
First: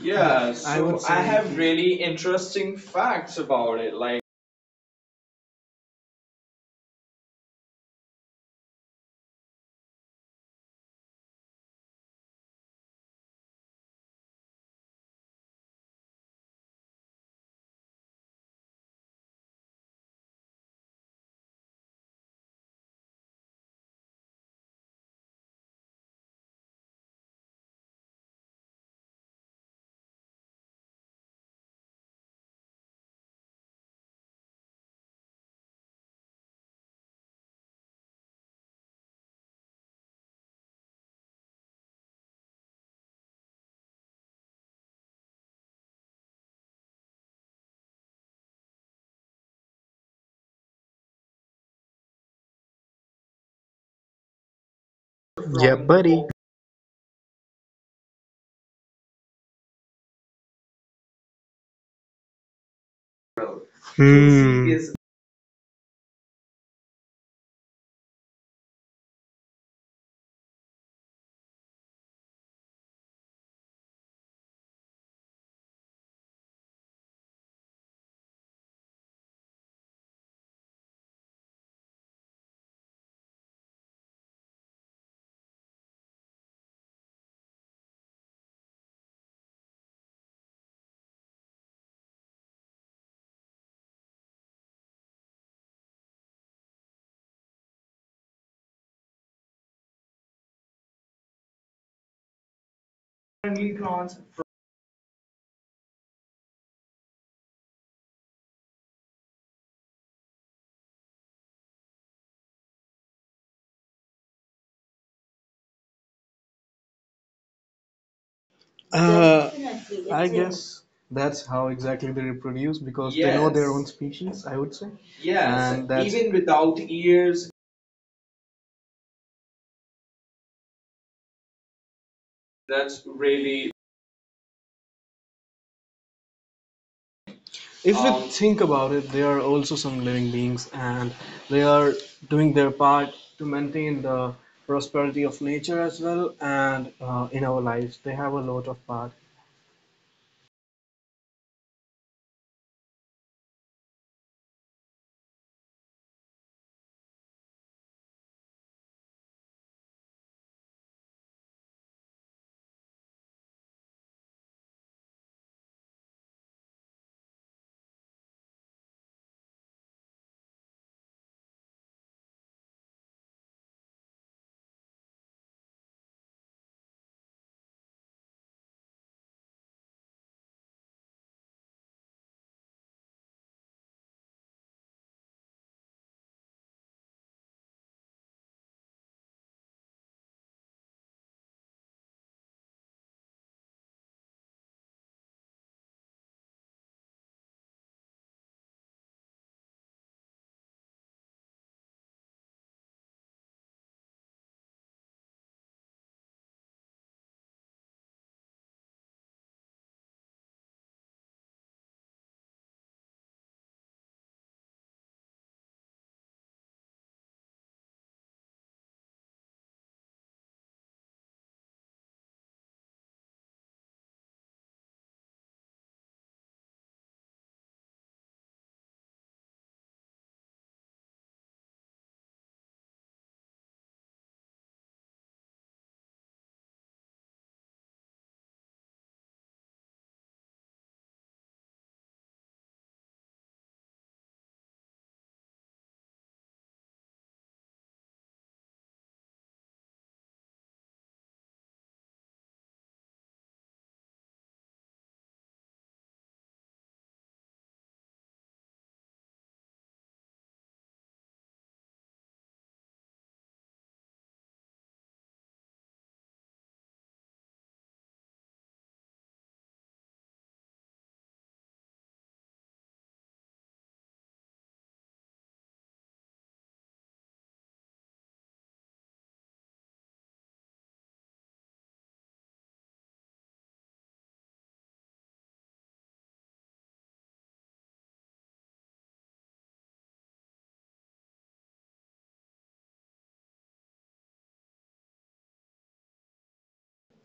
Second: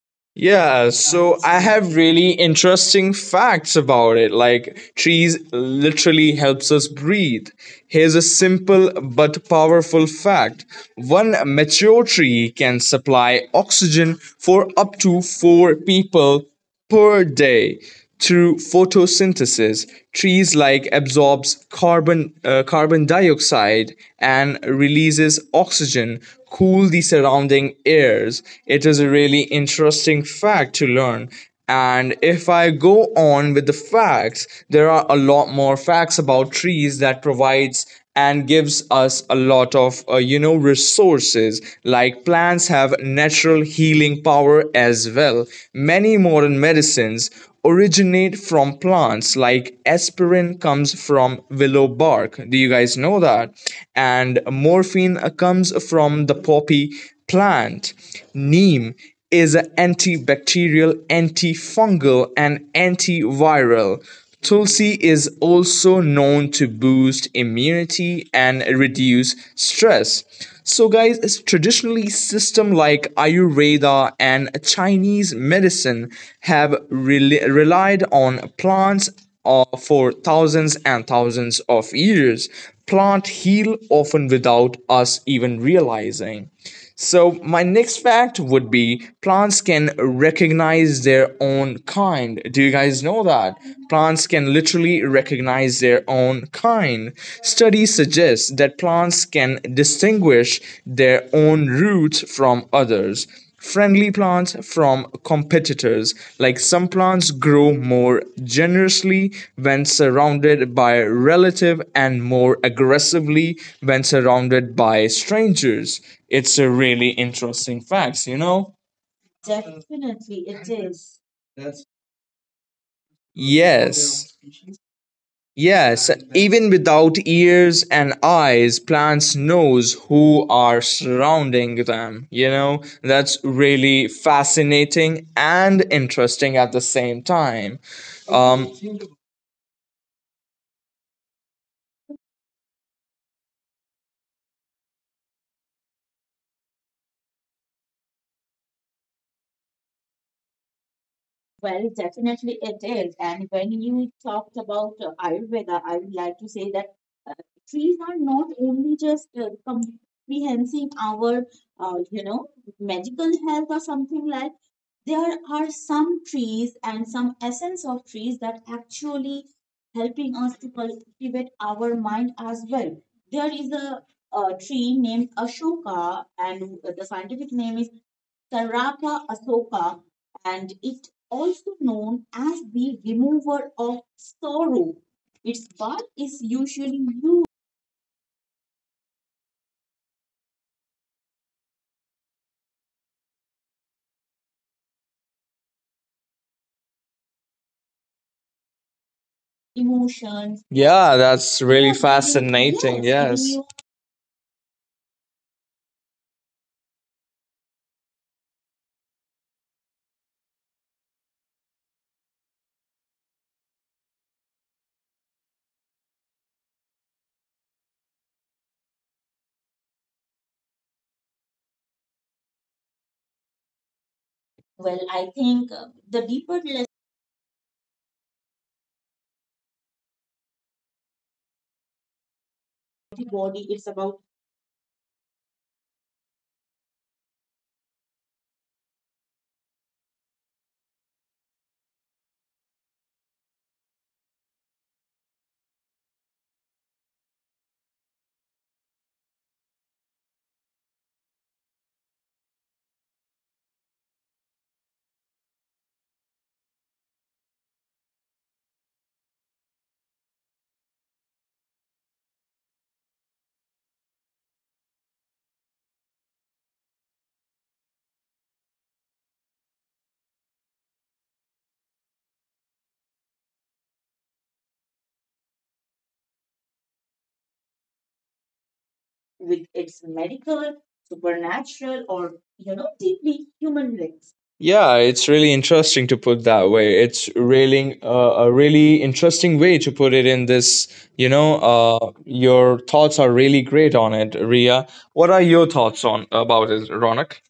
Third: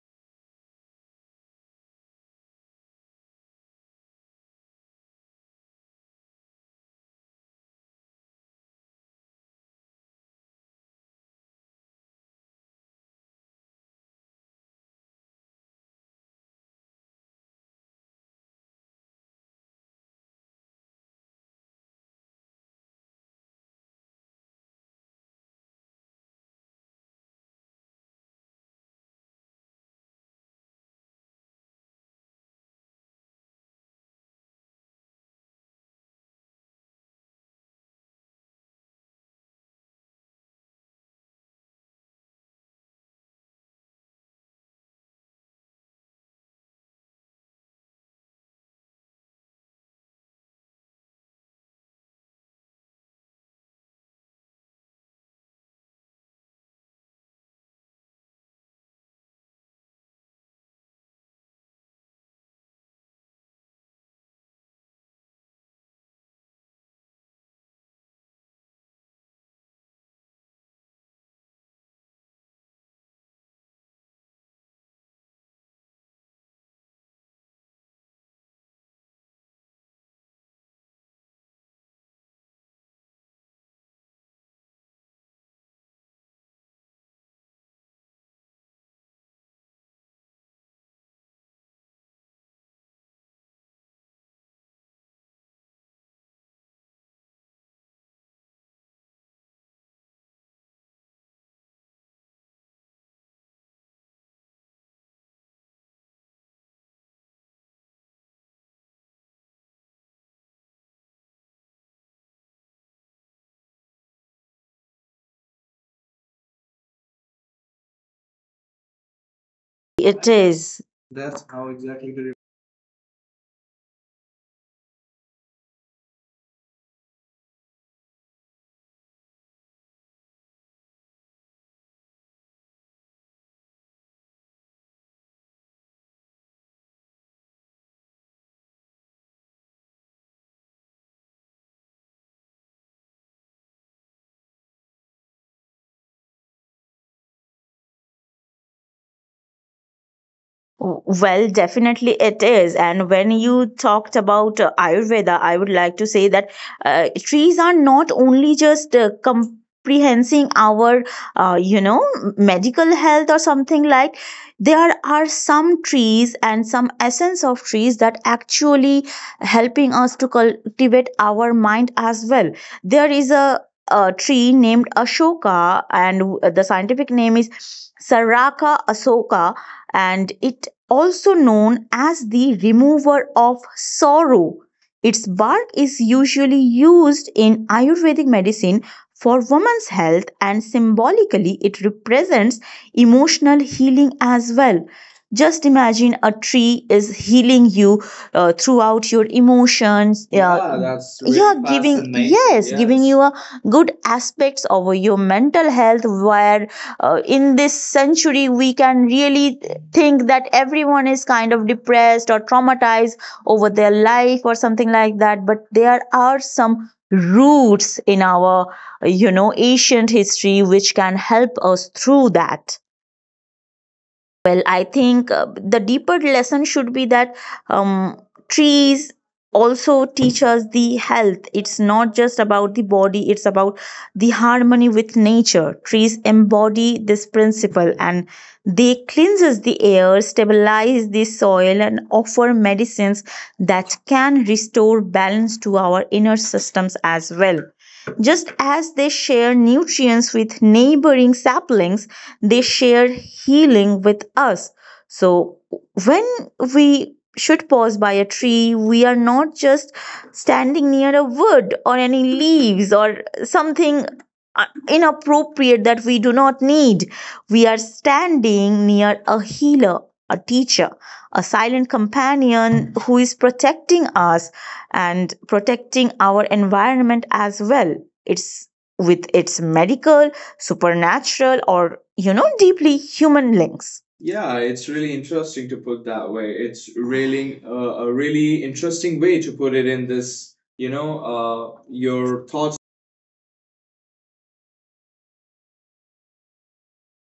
Yeah, I so Yeah, would I say- so have I have really really interesting interesting facts facts about it. about Like, it. Like, trees literally helps us breathe. Here's a simple but powerful fact. One mature tree can supply oxygen for up to 4 people per day. Through photosynthesis, trees like absorbs carbon dioxide and releases oxygen, cool the surrounding airs. It is a really interesting fact to learn. And if I go on with the facts, there are a lot more facts about trees that provides and gives us a lot of you know, resources. Like, plants have natural healing power as well. Many modern medicines originate from plants. Like, aspirin comes from willow bark, do you guys know that? And morphine from, comes yeah, from the buddy. poppy plant. Neem is an antibacterial, antifungal, and Oral. antiviral. Hmm. Tulsi Tulsi is is also known to boost immunity and reduce stress. So, guys, it's traditionally system like Ayurveda and Chinese medicine have relied on plants for thousands and thousands of years. Plant heal often without us even realizing. So my next fact would be plants can recognize their own kind. Do you guys know that? Plants can literally recognize their own kind. Studies suggest that plants can distinguish their own roots from others, currently friendly cons- plants from competitors. Like, some plants grow more generously when surrounded by relative and more aggressively when surrounded by strangers. It's a really interesting fact, you know? uh, definitely, it's it is. guess that's how exactly they reproduce because they know their, yes, own, yes, Yes. species. I would say. Yes, Yes, and that's- even even without without ears, ears and eyes, plants knows who are surrounding them, you know? that's That's really, really fascinating and interesting at the same time. if we, um, Um think about it, they are also some living beings and they are doing their part to maintain the prosperity of nature as well, and in our lives. They have a lot of part. Well, definitely it is. And when you talked about Ayurveda, I would like to say that trees are not only just comprehending our, uh, you know, medical health or something like. There are some trees and some essence of trees that actually helping us to cultivate our mind as well. There is a tree named Ashoka, and the scientific name is Saraka Asoka, and it also known as the remover of sorrow. Its bark is usually used in Ayurvedic medicine for women's health, and symbolically, it represents emotional healing as well. Just imagine a tree is healing you throughout your emotions. Yeah, yeah, yeah, that's that's really yeah really really giving fascinating. Yes, fascinating. yes, giving yes you Yes. a good aspects of your mental health, where in this century we can really think that everyone is kind of depressed or traumatized over their life or something like that. But there are some roots in our, you know, ancient history which can help us through that. Well, I think the deeper lesson should be that um, trees also teach us the health. It's not just about the body, it's about the harmony with nature. Trees embody this principle, and they cleanses the air, stabilize the soil, and offer medicines that can restore balance to our inner systems as well. Just as they share nutrients with neighboring saplings, they share healing with us. So when we should pause by a tree, we are not just standing near a wood or any leaves or something inappropriate that we do not need. We are standing near a healer, a teacher, a silent companion who is protecting us and protecting our environment as well. It's with its medical, supernatural, or, you know, deeply human links. Yeah, Yeah, it's it's really really interesting to put that way. It's really really a a really really interesting interesting way to way to put it put it in in this. this, You you know, know, uh, your your thoughts thoughts are really great on it, Ria. What are your thoughts on about it, Ronak?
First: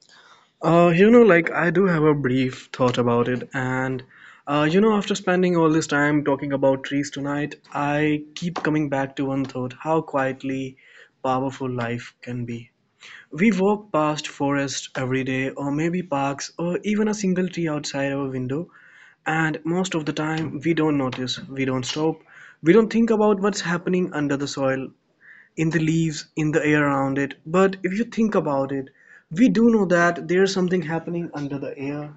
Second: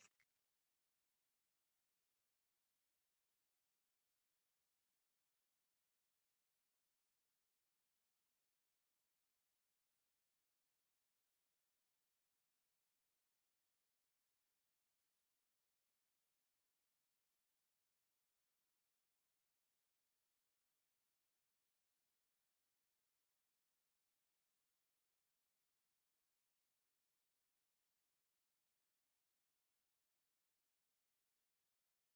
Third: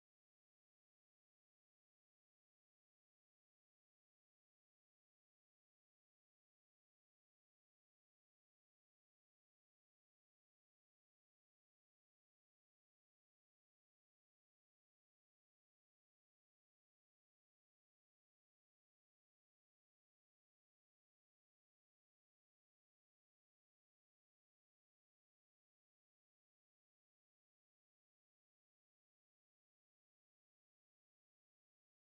You know, like I do have a brief thought about it, and you know, after spending all this time talking about trees tonight, I keep coming back to one thought: how quietly powerful life can be. We walk past forests every day, or maybe parks, or even a single tree outside our window, and most of the time, we don't notice, we don't stop, we don't think about what's happening under the soil, in the leaves, in the air around it. But if you think about it, we do know that there's something happening under the air,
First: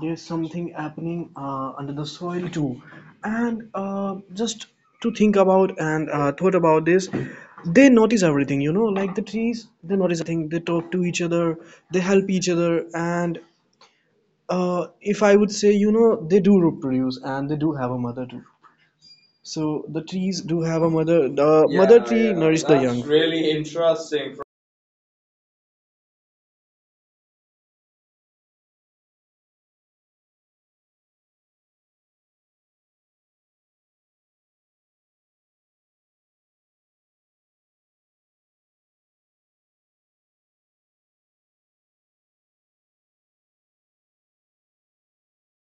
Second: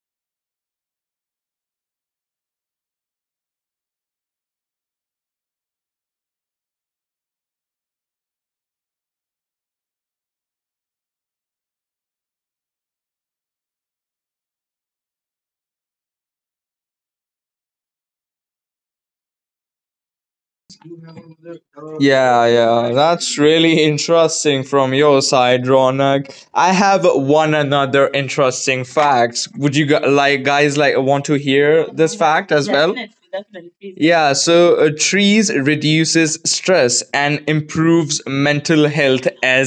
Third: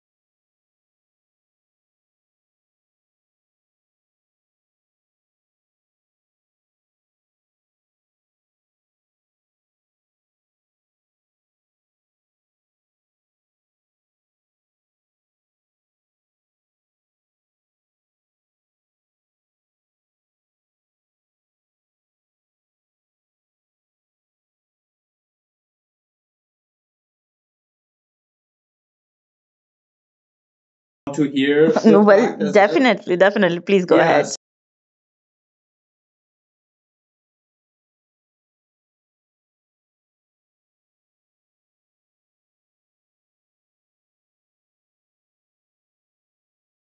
there's something happening under the soil too. And just to think about and thought about this, they notice everything, you know, like the trees, they notice everything, they talk to each other, they help each other, and if I would say, you know, they do reproduce and they do have a mother too. So the trees do have a mother. Yeah, The, yeah, yeah, mother, yeah, tree, that's yeah, nourishes the, really that's, young, really interesting interesting. from your side, Ronak. I have one another interesting to hear. Well fact. as Would you definitely that. like Definitely please go well guys ahead. like want to hear this fact as well? Yeah, so trees reduces stress and improves mental health as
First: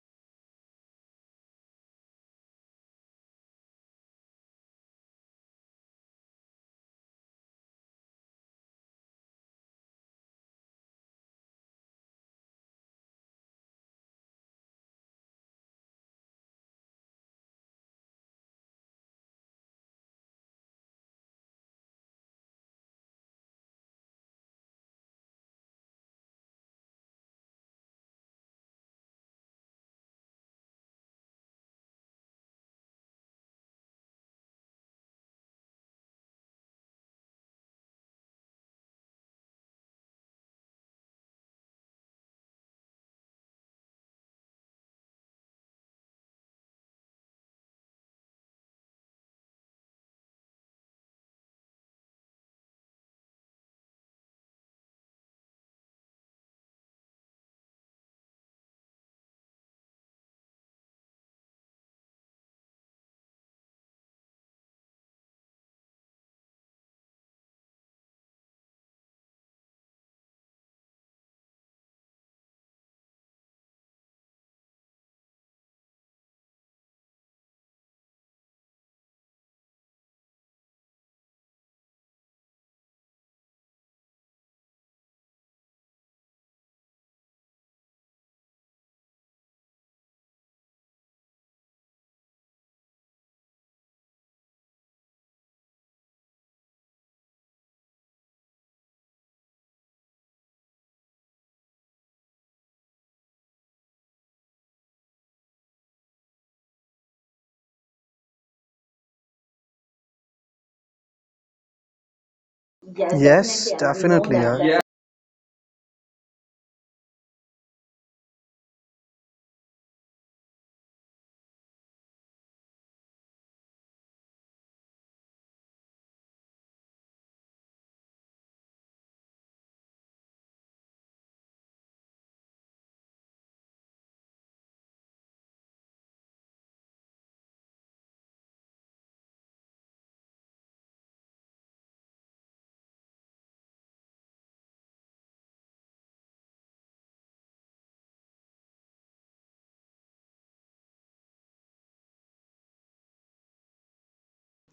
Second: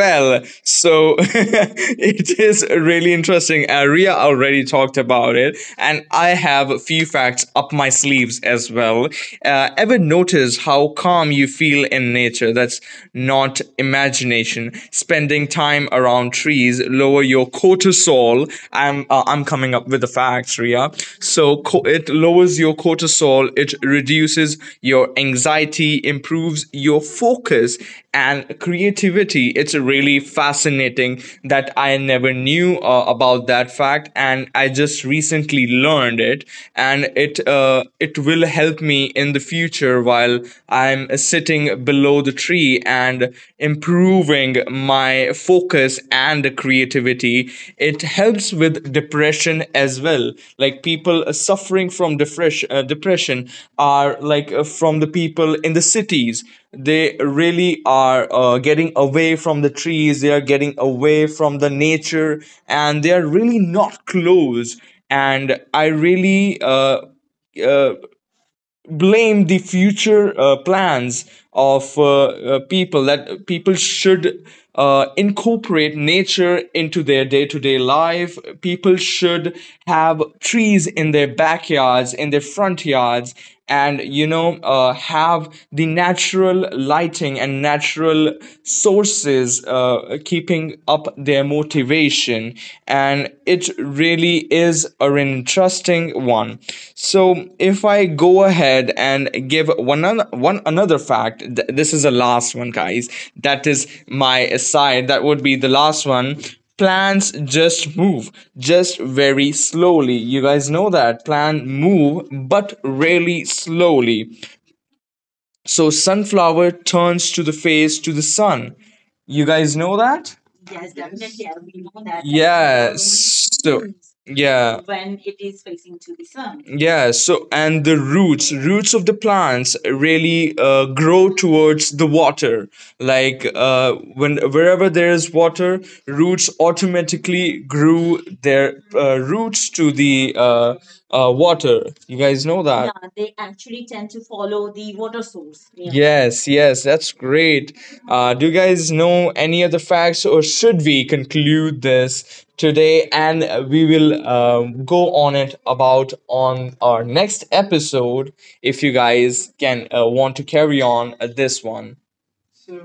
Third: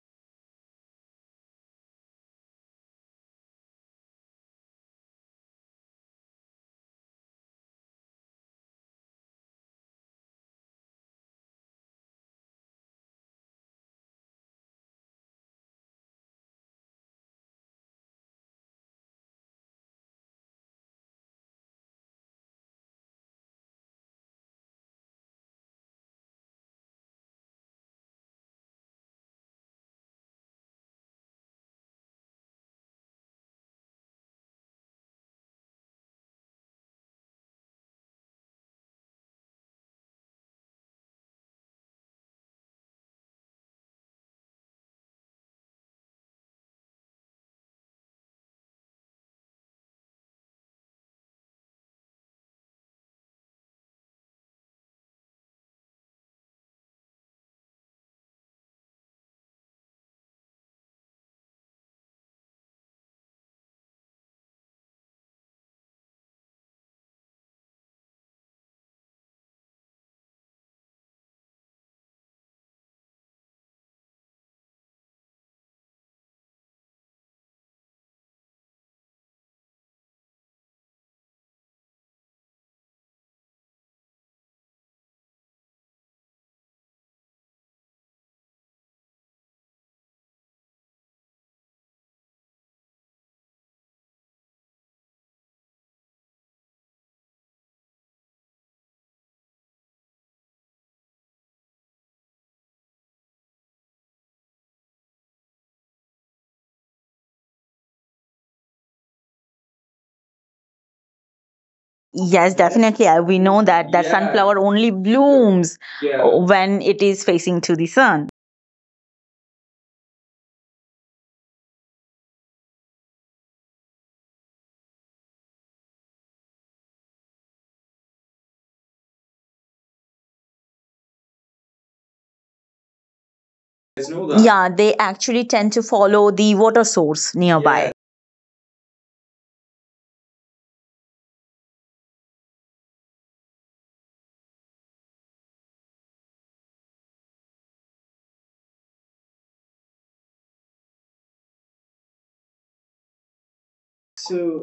well, so it is really interesting. Ria already talked about it, and I have a few facts up my sleeves as well. Ever notice how calm you feel in nature? That's not imagination. Spending time around trees lower your cortisol. I'm coming up with the facts, Ria. So it lowers your cortisol. It reduces your anxiety, improves your focus and creativity. It's really fascinating that I never knew about that fact, and I just recently learned it. And it it will help me in the future while I'm sitting below the tree and improving my focus and creativity. It helps with depression as well. Like, people suffering from depression are like from the people in the cities. They really are getting away from the trees, they are getting away from the nature, and they are really not close. And I really uh, blame the future plans of people. That people should incorporate nature into their day-to-day life. People should have trees in their backyards, in their front yards, and you know, have the natural lighting and natural sources keeping up their motivation. And it really is an interesting one. So if I go ahead and give one another fact, this is the last one, guys, that is my aside, that would be the last one. Plants just move, just very slowly. You guys know that plan move, but really slowly. So sunflower turns to the face to the sun. You guys know that? Yes, yes Yes, definitely. We yes, know definitely, that that, yeah, definitely, yeah, yeah, sunflower yeah. Yeah. only So blooms, yeah, yeah. when it is facing to the sun. Yeah. So and the roots of the plants really grow towards the water. Like, when wherever there is water, roots automatically grew their roots to the water. You Guys guys know that. know Yeah, that. they Yeah. actually tend to follow the water source nearby. Yes, yes, that's great. Do you guys know any other facts, or should we conclude this today? And we will go on it about on our next episode if you guys can want to carry on this one.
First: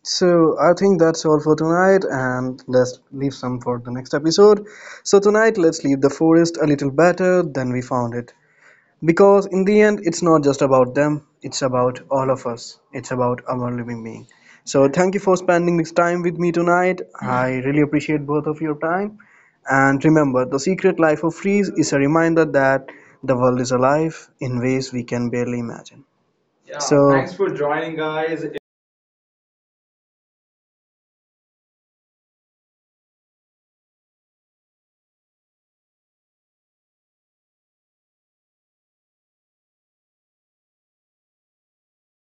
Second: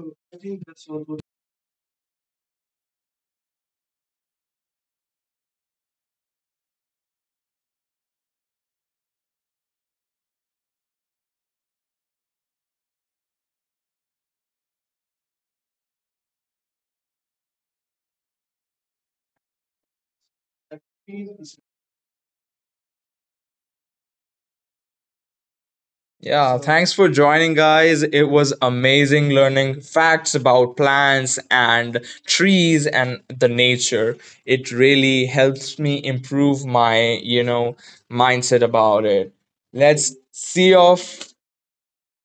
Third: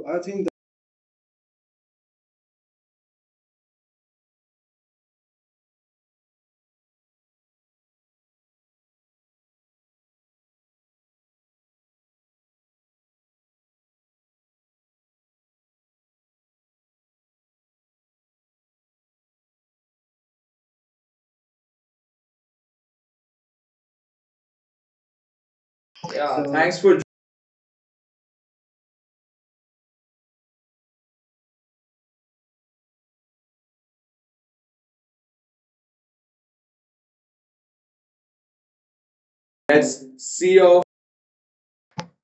So I think that's all for tonight, and let's leave some for the next episode. So tonight, let's leave the forest a little better than we found it. Because in the end, it's not just about them, it's about all of us. It's about our living being. So thank you for spending this time with me tonight. I really appreciate both of your time. And remember, the secret life of trees is a reminder that the world is alive in ways we can barely imagine. Yeah. Yeah, Yeah, Thanks thanks so for. for thanks for joining, joining, guys. It guys. was amazing learning facts about plants and trees and the nature. It really helps me improve my, you know, mindset about it. Let's See see you. off.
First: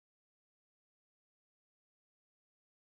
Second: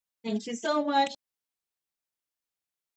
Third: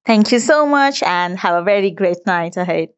Thank you so much and have a very great night ahead.